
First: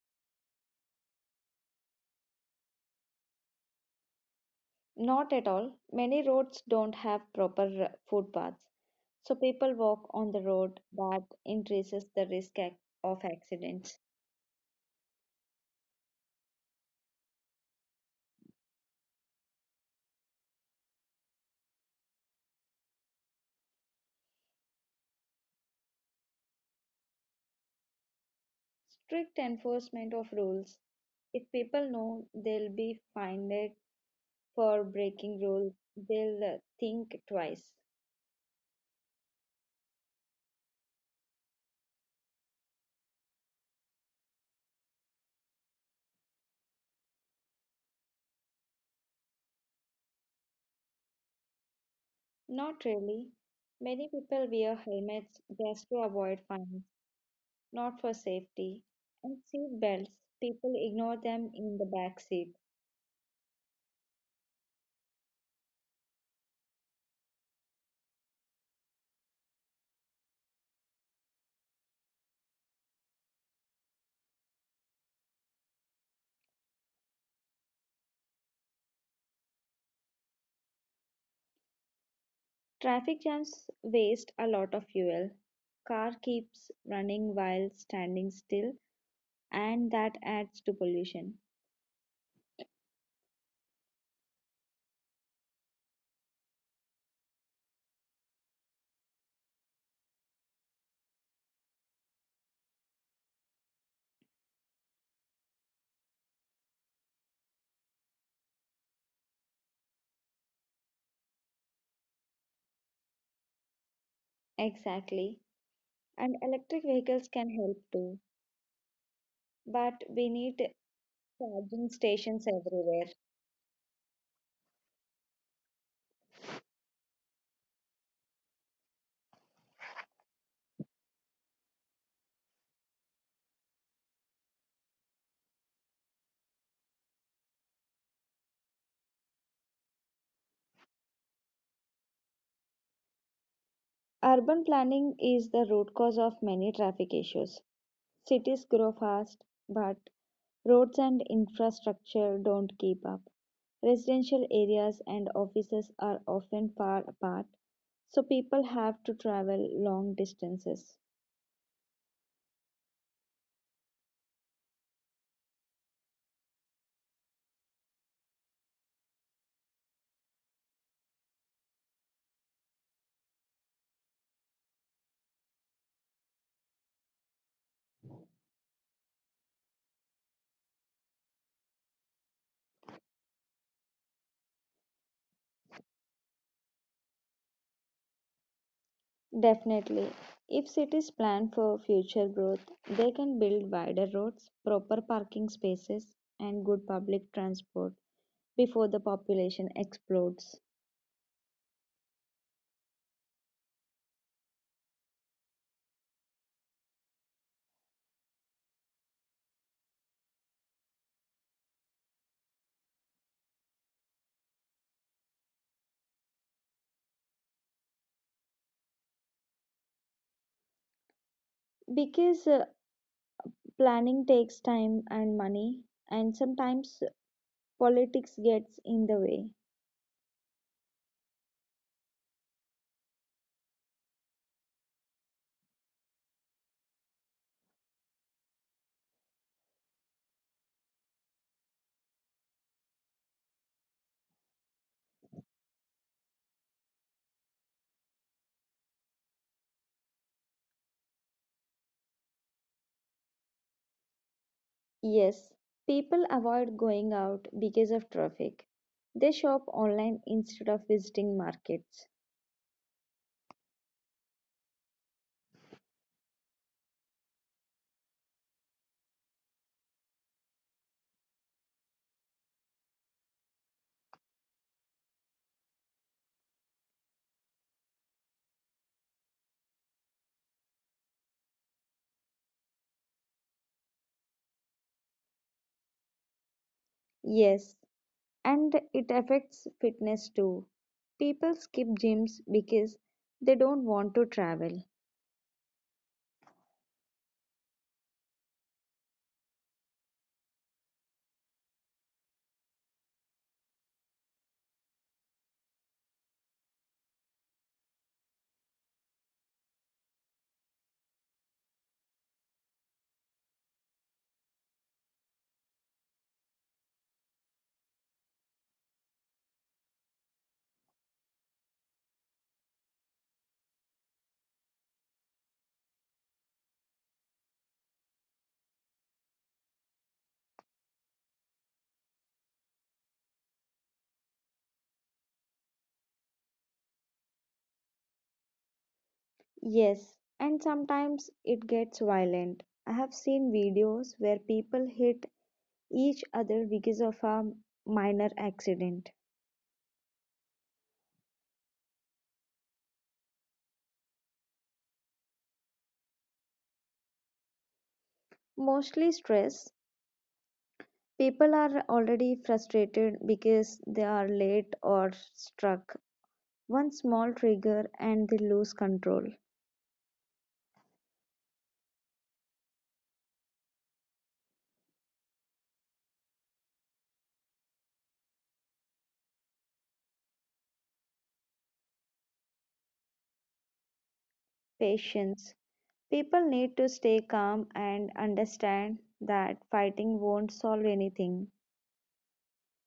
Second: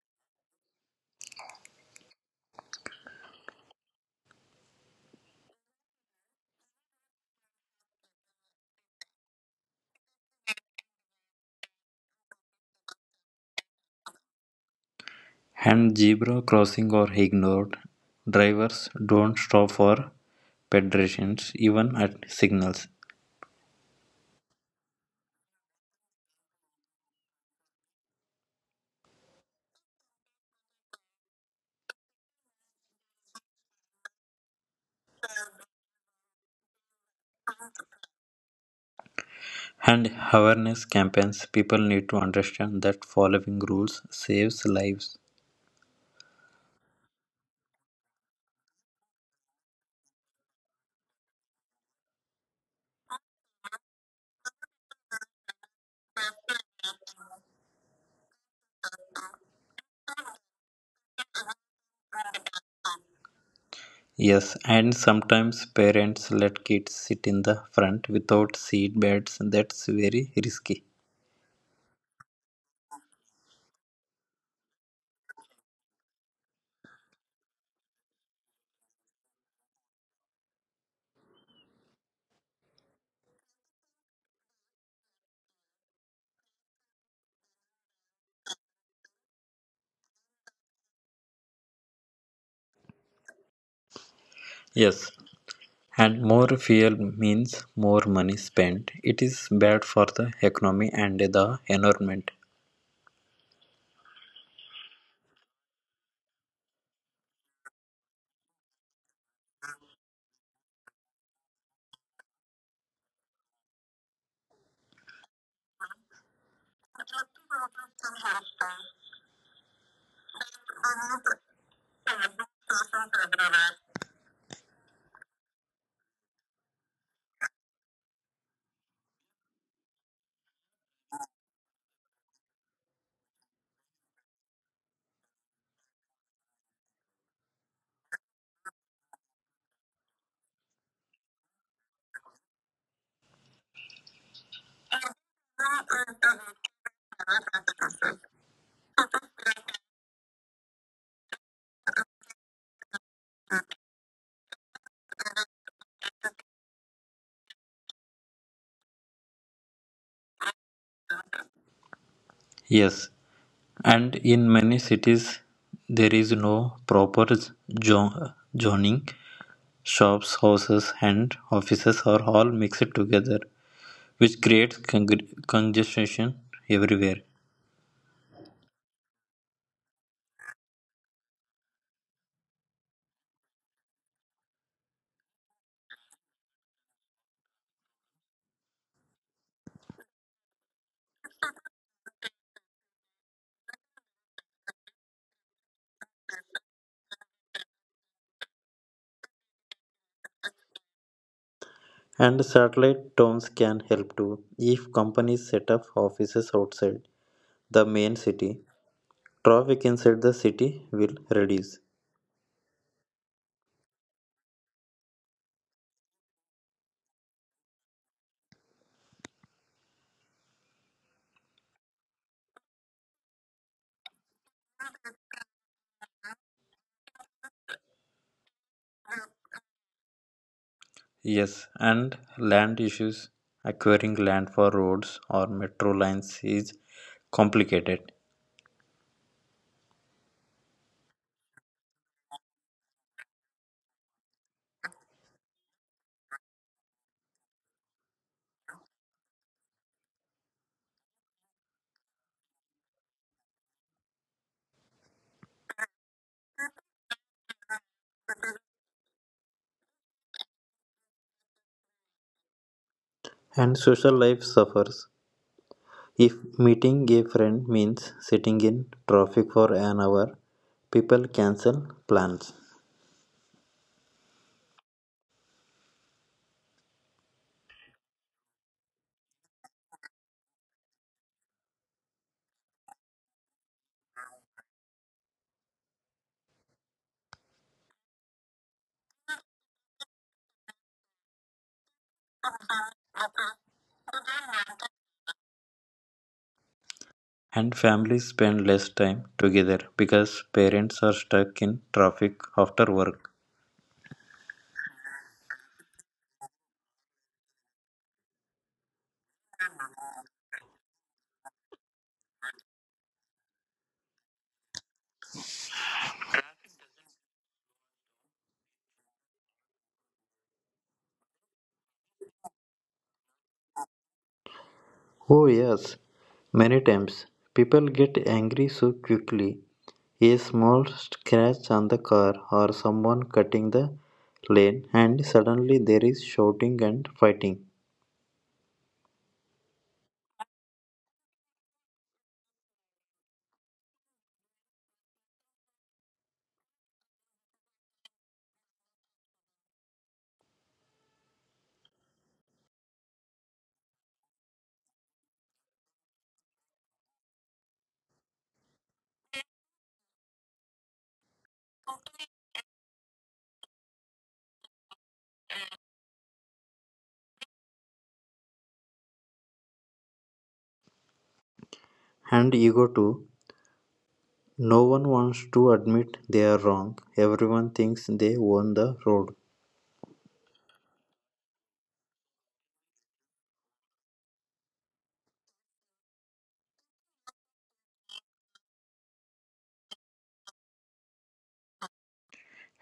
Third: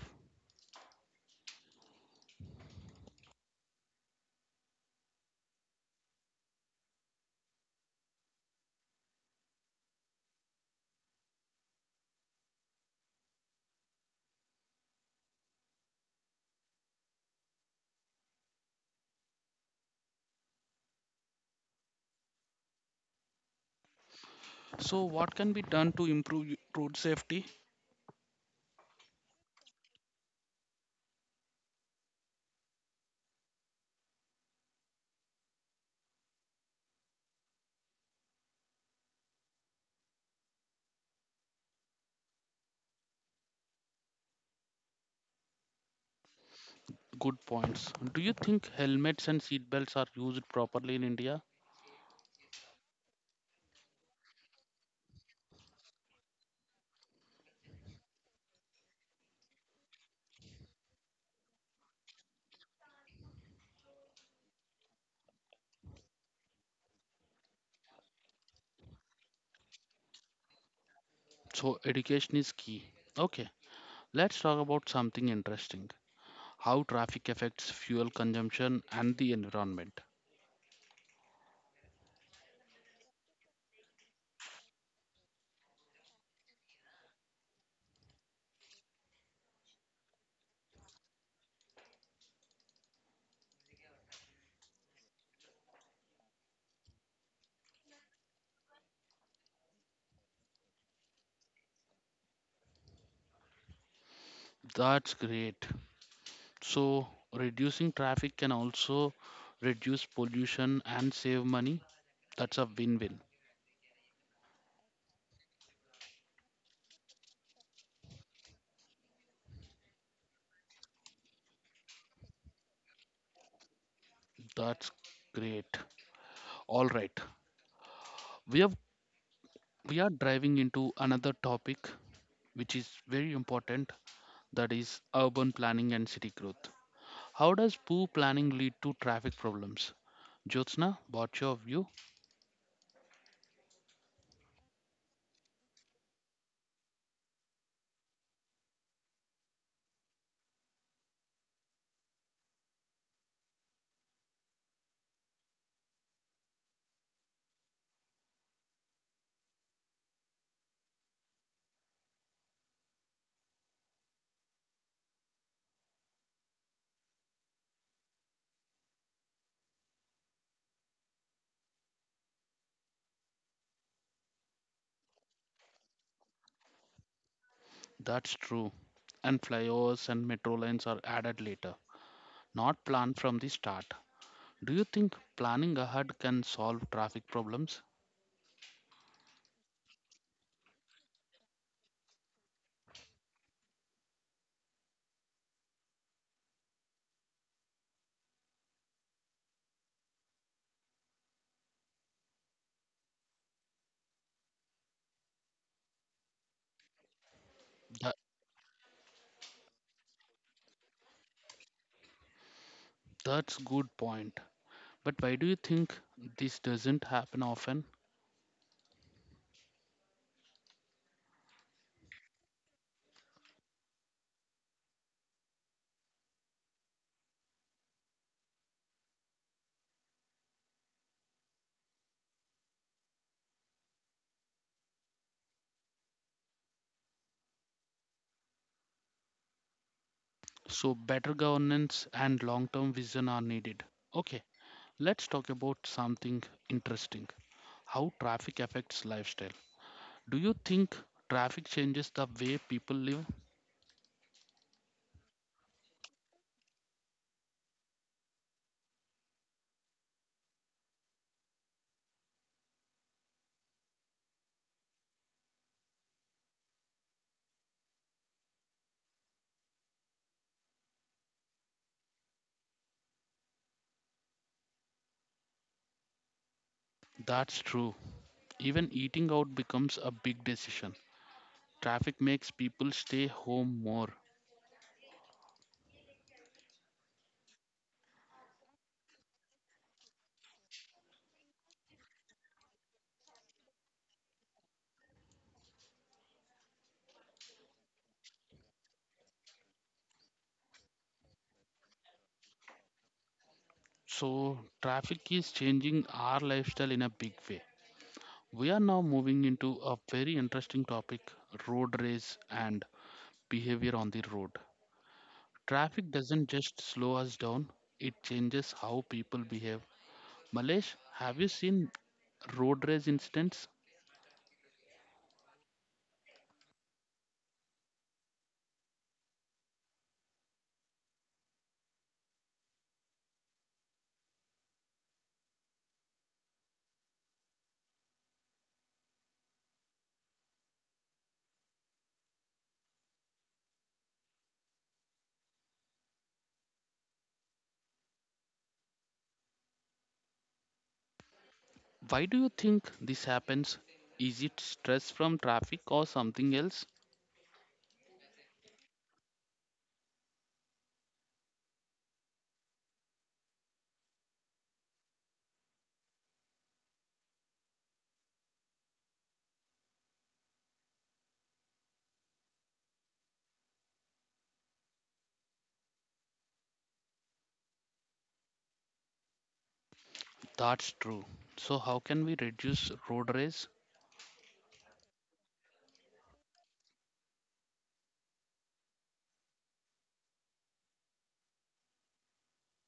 Not at all. Many roads don't have proper uh, footpaths, so people walk on the road. That increases the risk ac- of accidents. And zebra crossing are ignored; drivers don't stop for pedestrians even at signals. So, what can be done to improve y- road safety? Strict enforcement of rules. If people know they'll be fined for breaking rules, they'll uh, think twice. And awareness campaigns people need to understand that following rules saves lives. Good points. Do you think helmets and seat belts are used properly in India? Not really. Many people wear helmets just to avoid fines not for safety. And seat belts, people ignore them in the back seat. Yes, and sometimes parents let kids sit in the front without seat belts. That's very risky. So education is key. Okay, let's talk about something interesting. How traffic affects fuel consumption and the environment. Traffic jams waste a lot of fuel. Car keeps running while standing still, and that adds to pollution. Yes, and more fuel means more money spent. It is bad for the economy and the environment. That's great. So, reducing traffic can also reduce pollution and save money. That's a win-win. Exactly. And electric vehicles can help too, but we need charging stations everywhere. That's great. All right. We have we are driving into another topic which is very important, that is urban planning and city growth. How does poor planning lead to traffic problems? Jyotsna, what's your view? Urban planning is the root cause of many traffic issues. Cities grow fast, but roads and infrastructure don't keep up. Residential areas and offices are often far apart, so people have to travel long distances. Yes, and in many cities, there is no proper zo- zoning. Shops, houses, and offices are all mixed together, which creates con- congestion everywhere. That's true. And flyovers and metro lines are added later, not planned from the start. Do you think planning ahead can solve traffic problems? Definitely, if cities plan for future growth, they can build wider roads, proper parking spaces, and good public transport before the population explodes. And satellite towns can help too. If companies set up offices outside the That, main city, traffic inside the city will reduce. that's good point. But why do you think this doesn't happen often? Because uh, planning takes time and money, and sometimes politics gets in the way. Yes, and land issues. Acquiring land for roads or metro lines is complicated. So better governance and long-term vision are needed. Okay, let's talk about something interesting, how traffic affects lifestyle. Do you think traffic changes the way people live? Yes, people avoid going out because of traffic. They shop online instead of visiting markets. And social life suffers. If meeting a friend means sitting in traffic for an hour, people cancel plans. That's true. Even eating out becomes a big decision. Traffic makes people stay home more. Yes, and it affects fitness too. People skip gyms because they don't want to travel. And families spend less time together because parents are stuck in traffic after work. So, traffic is changing our lifestyle in a big way. We are now moving into a very interesting topic, road race and behavior on the road. Traffic doesn't just slow us down, it changes how people behave. Malesh, have you seen road race incidents? Oh, yes, many times people get angry so quickly. A small scratch on the car or someone cutting the lane, and suddenly there is shouting and fighting. Yes, and sometimes it gets violent. I have seen videos where people hit each other because of a minor accident. Why do you think this happens? Is it stress from traffic or something else? Mostly stress, people are already frustrated because they are late or struck. One small trigger and they lose control. And ego too. No one wants to admit they are wrong. Everyone thinks they own the road. That's true. So, how can we reduce road race? Patience. People need to stay calm and understand that fighting won't solve anything.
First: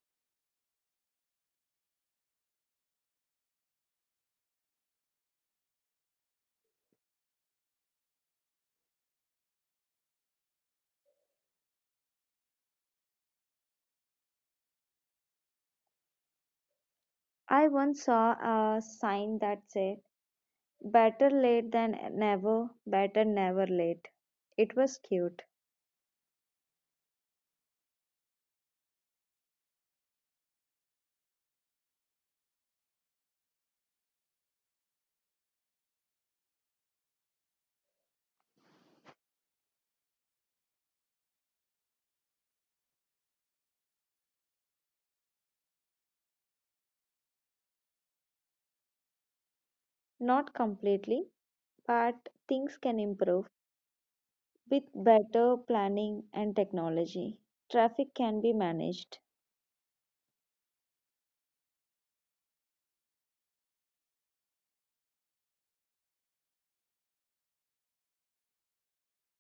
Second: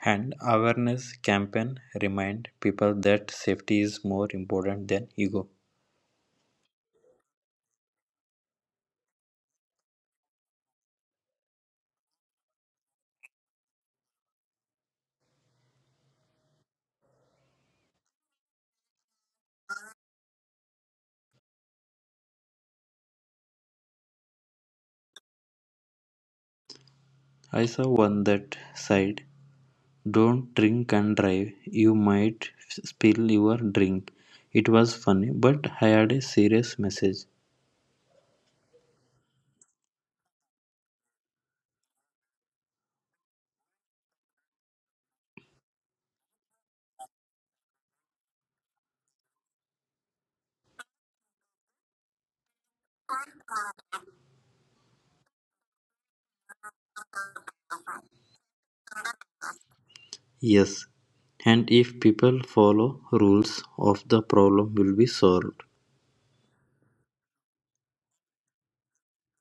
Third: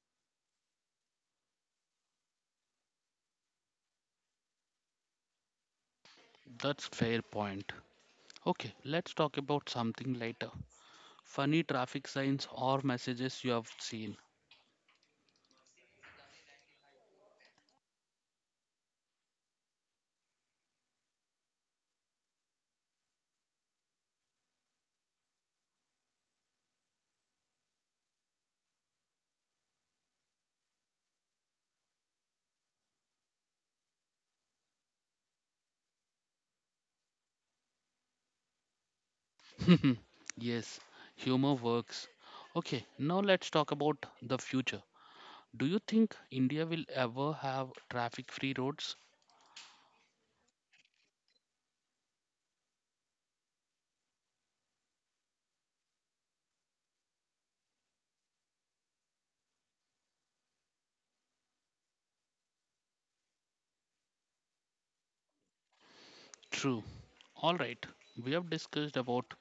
And awareness campaign remind people that safety is more important than ego. That's fair point. Okay, let's talk about something later. Funny traffic signs or messages you have seen. I once saw a sign that said, better late than never, better never late. It was cute. I saw one that said, "Don't drink and drive. You might spill your drink." It was funny, but I had a serious message. Yes, humor works. Okay, now let's talk about the future. Do you think India will ever have traffic free roads? Not completely, but things can improve. With better planning and technology, traffic can be managed. Yes, and if people follow rules, of the problem will be solved. True. All right, we have discussed about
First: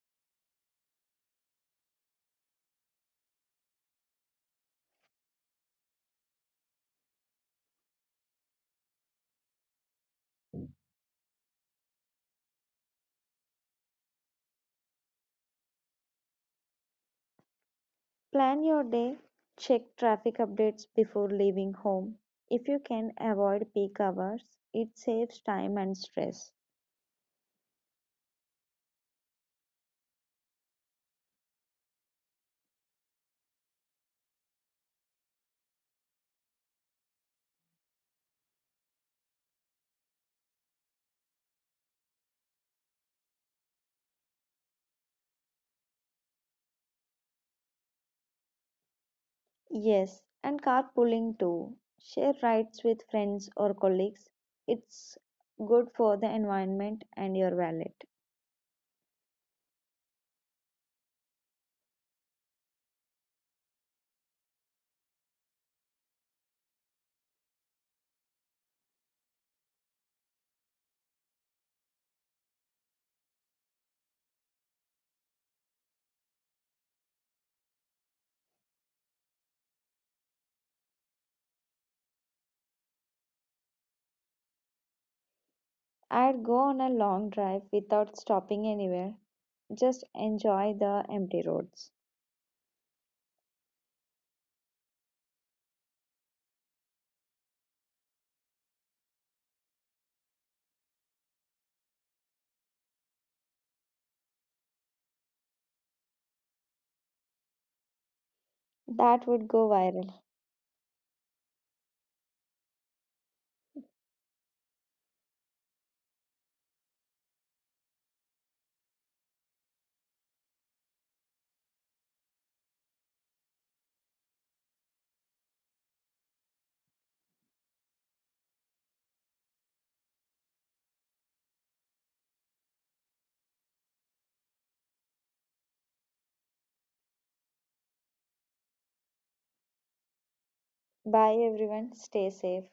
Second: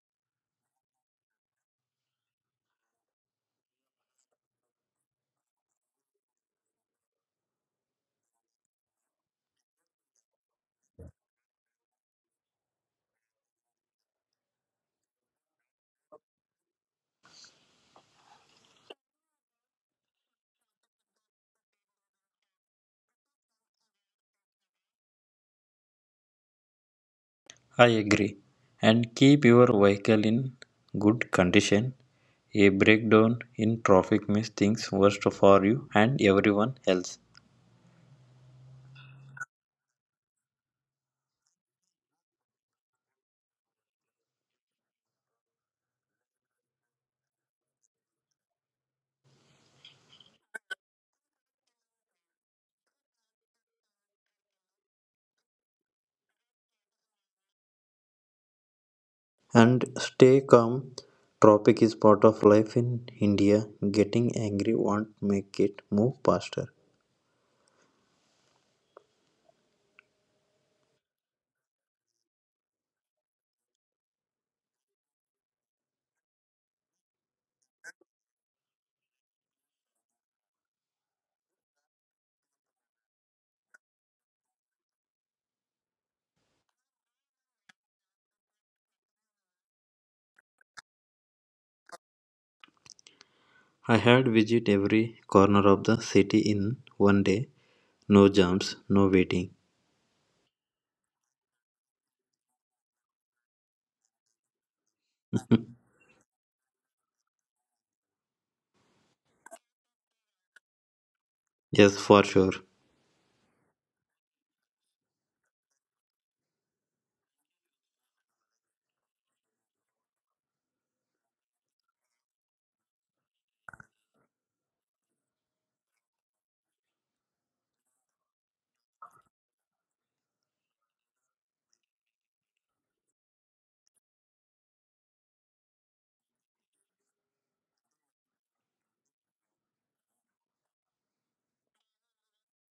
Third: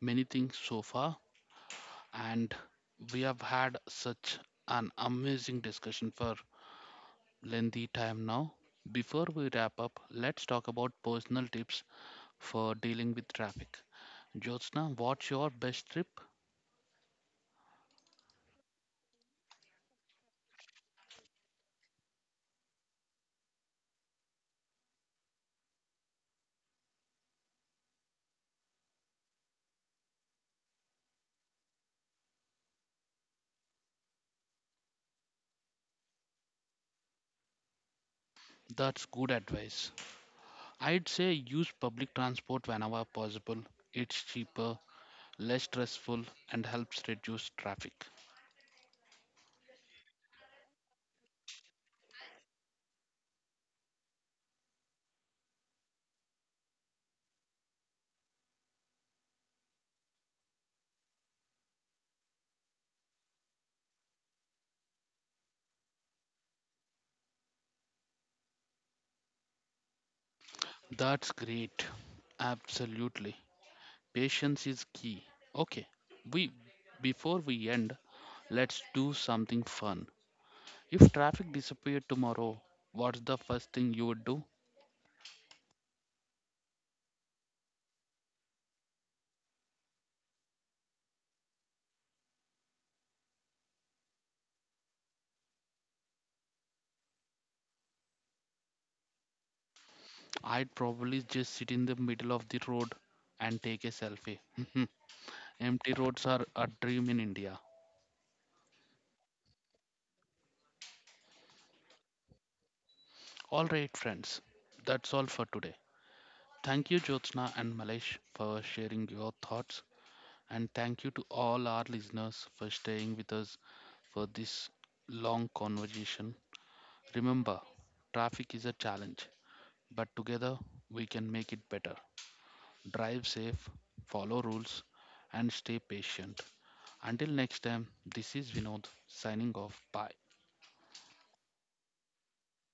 many things so far, and we have had such an amazing discussion for lengthy time now. Before we wrap up, let's talk about personal tips for dealing with traffic. Jyotsna, what's your best tip? Plan your day, check traffic updates before leaving home. If you can avoid peak hours, it saves time and stress. I agree. And keep your vehicle in good condition. A breakdown in traffic makes things worse for you and everyone else. That's good advice. I'd say use public transport whenever possible. It's cheaper, less stressful, and helps reduce traffic. Yes, and carpooling too. Share rides with friends or colleagues. It's good for the environment and your wallet. And stay calm. Traffic is part of life in India. Getting angry won't make it move faster. That's great. Absolutely. Patience is key. Okay. We Before we end, let's do something fun. If traffic disappeared tomorrow, what's the first thing you would do? I'd go on a long drive without stopping anywhere. Just enjoy the empty roads. I had visit every corner of the city in one day. No jumps, no waiting. I'd probably just sit in the middle of the road and take a selfie. Empty roads are a dream in India. That would go viral. yes, for sure. All right, friends, that's all for today. Thank you, Jyotsna and Malesh, for sharing your thoughts, and thank you to all our listeners for staying with us for this long conversation. Remember, traffic is a challenge, but together we can make it better. Drive safe, follow rules, and stay patient. Until next time, this is Vinod signing off. Bye. Bye everyone, stay safe.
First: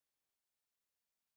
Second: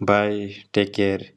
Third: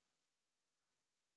Bye. Take care.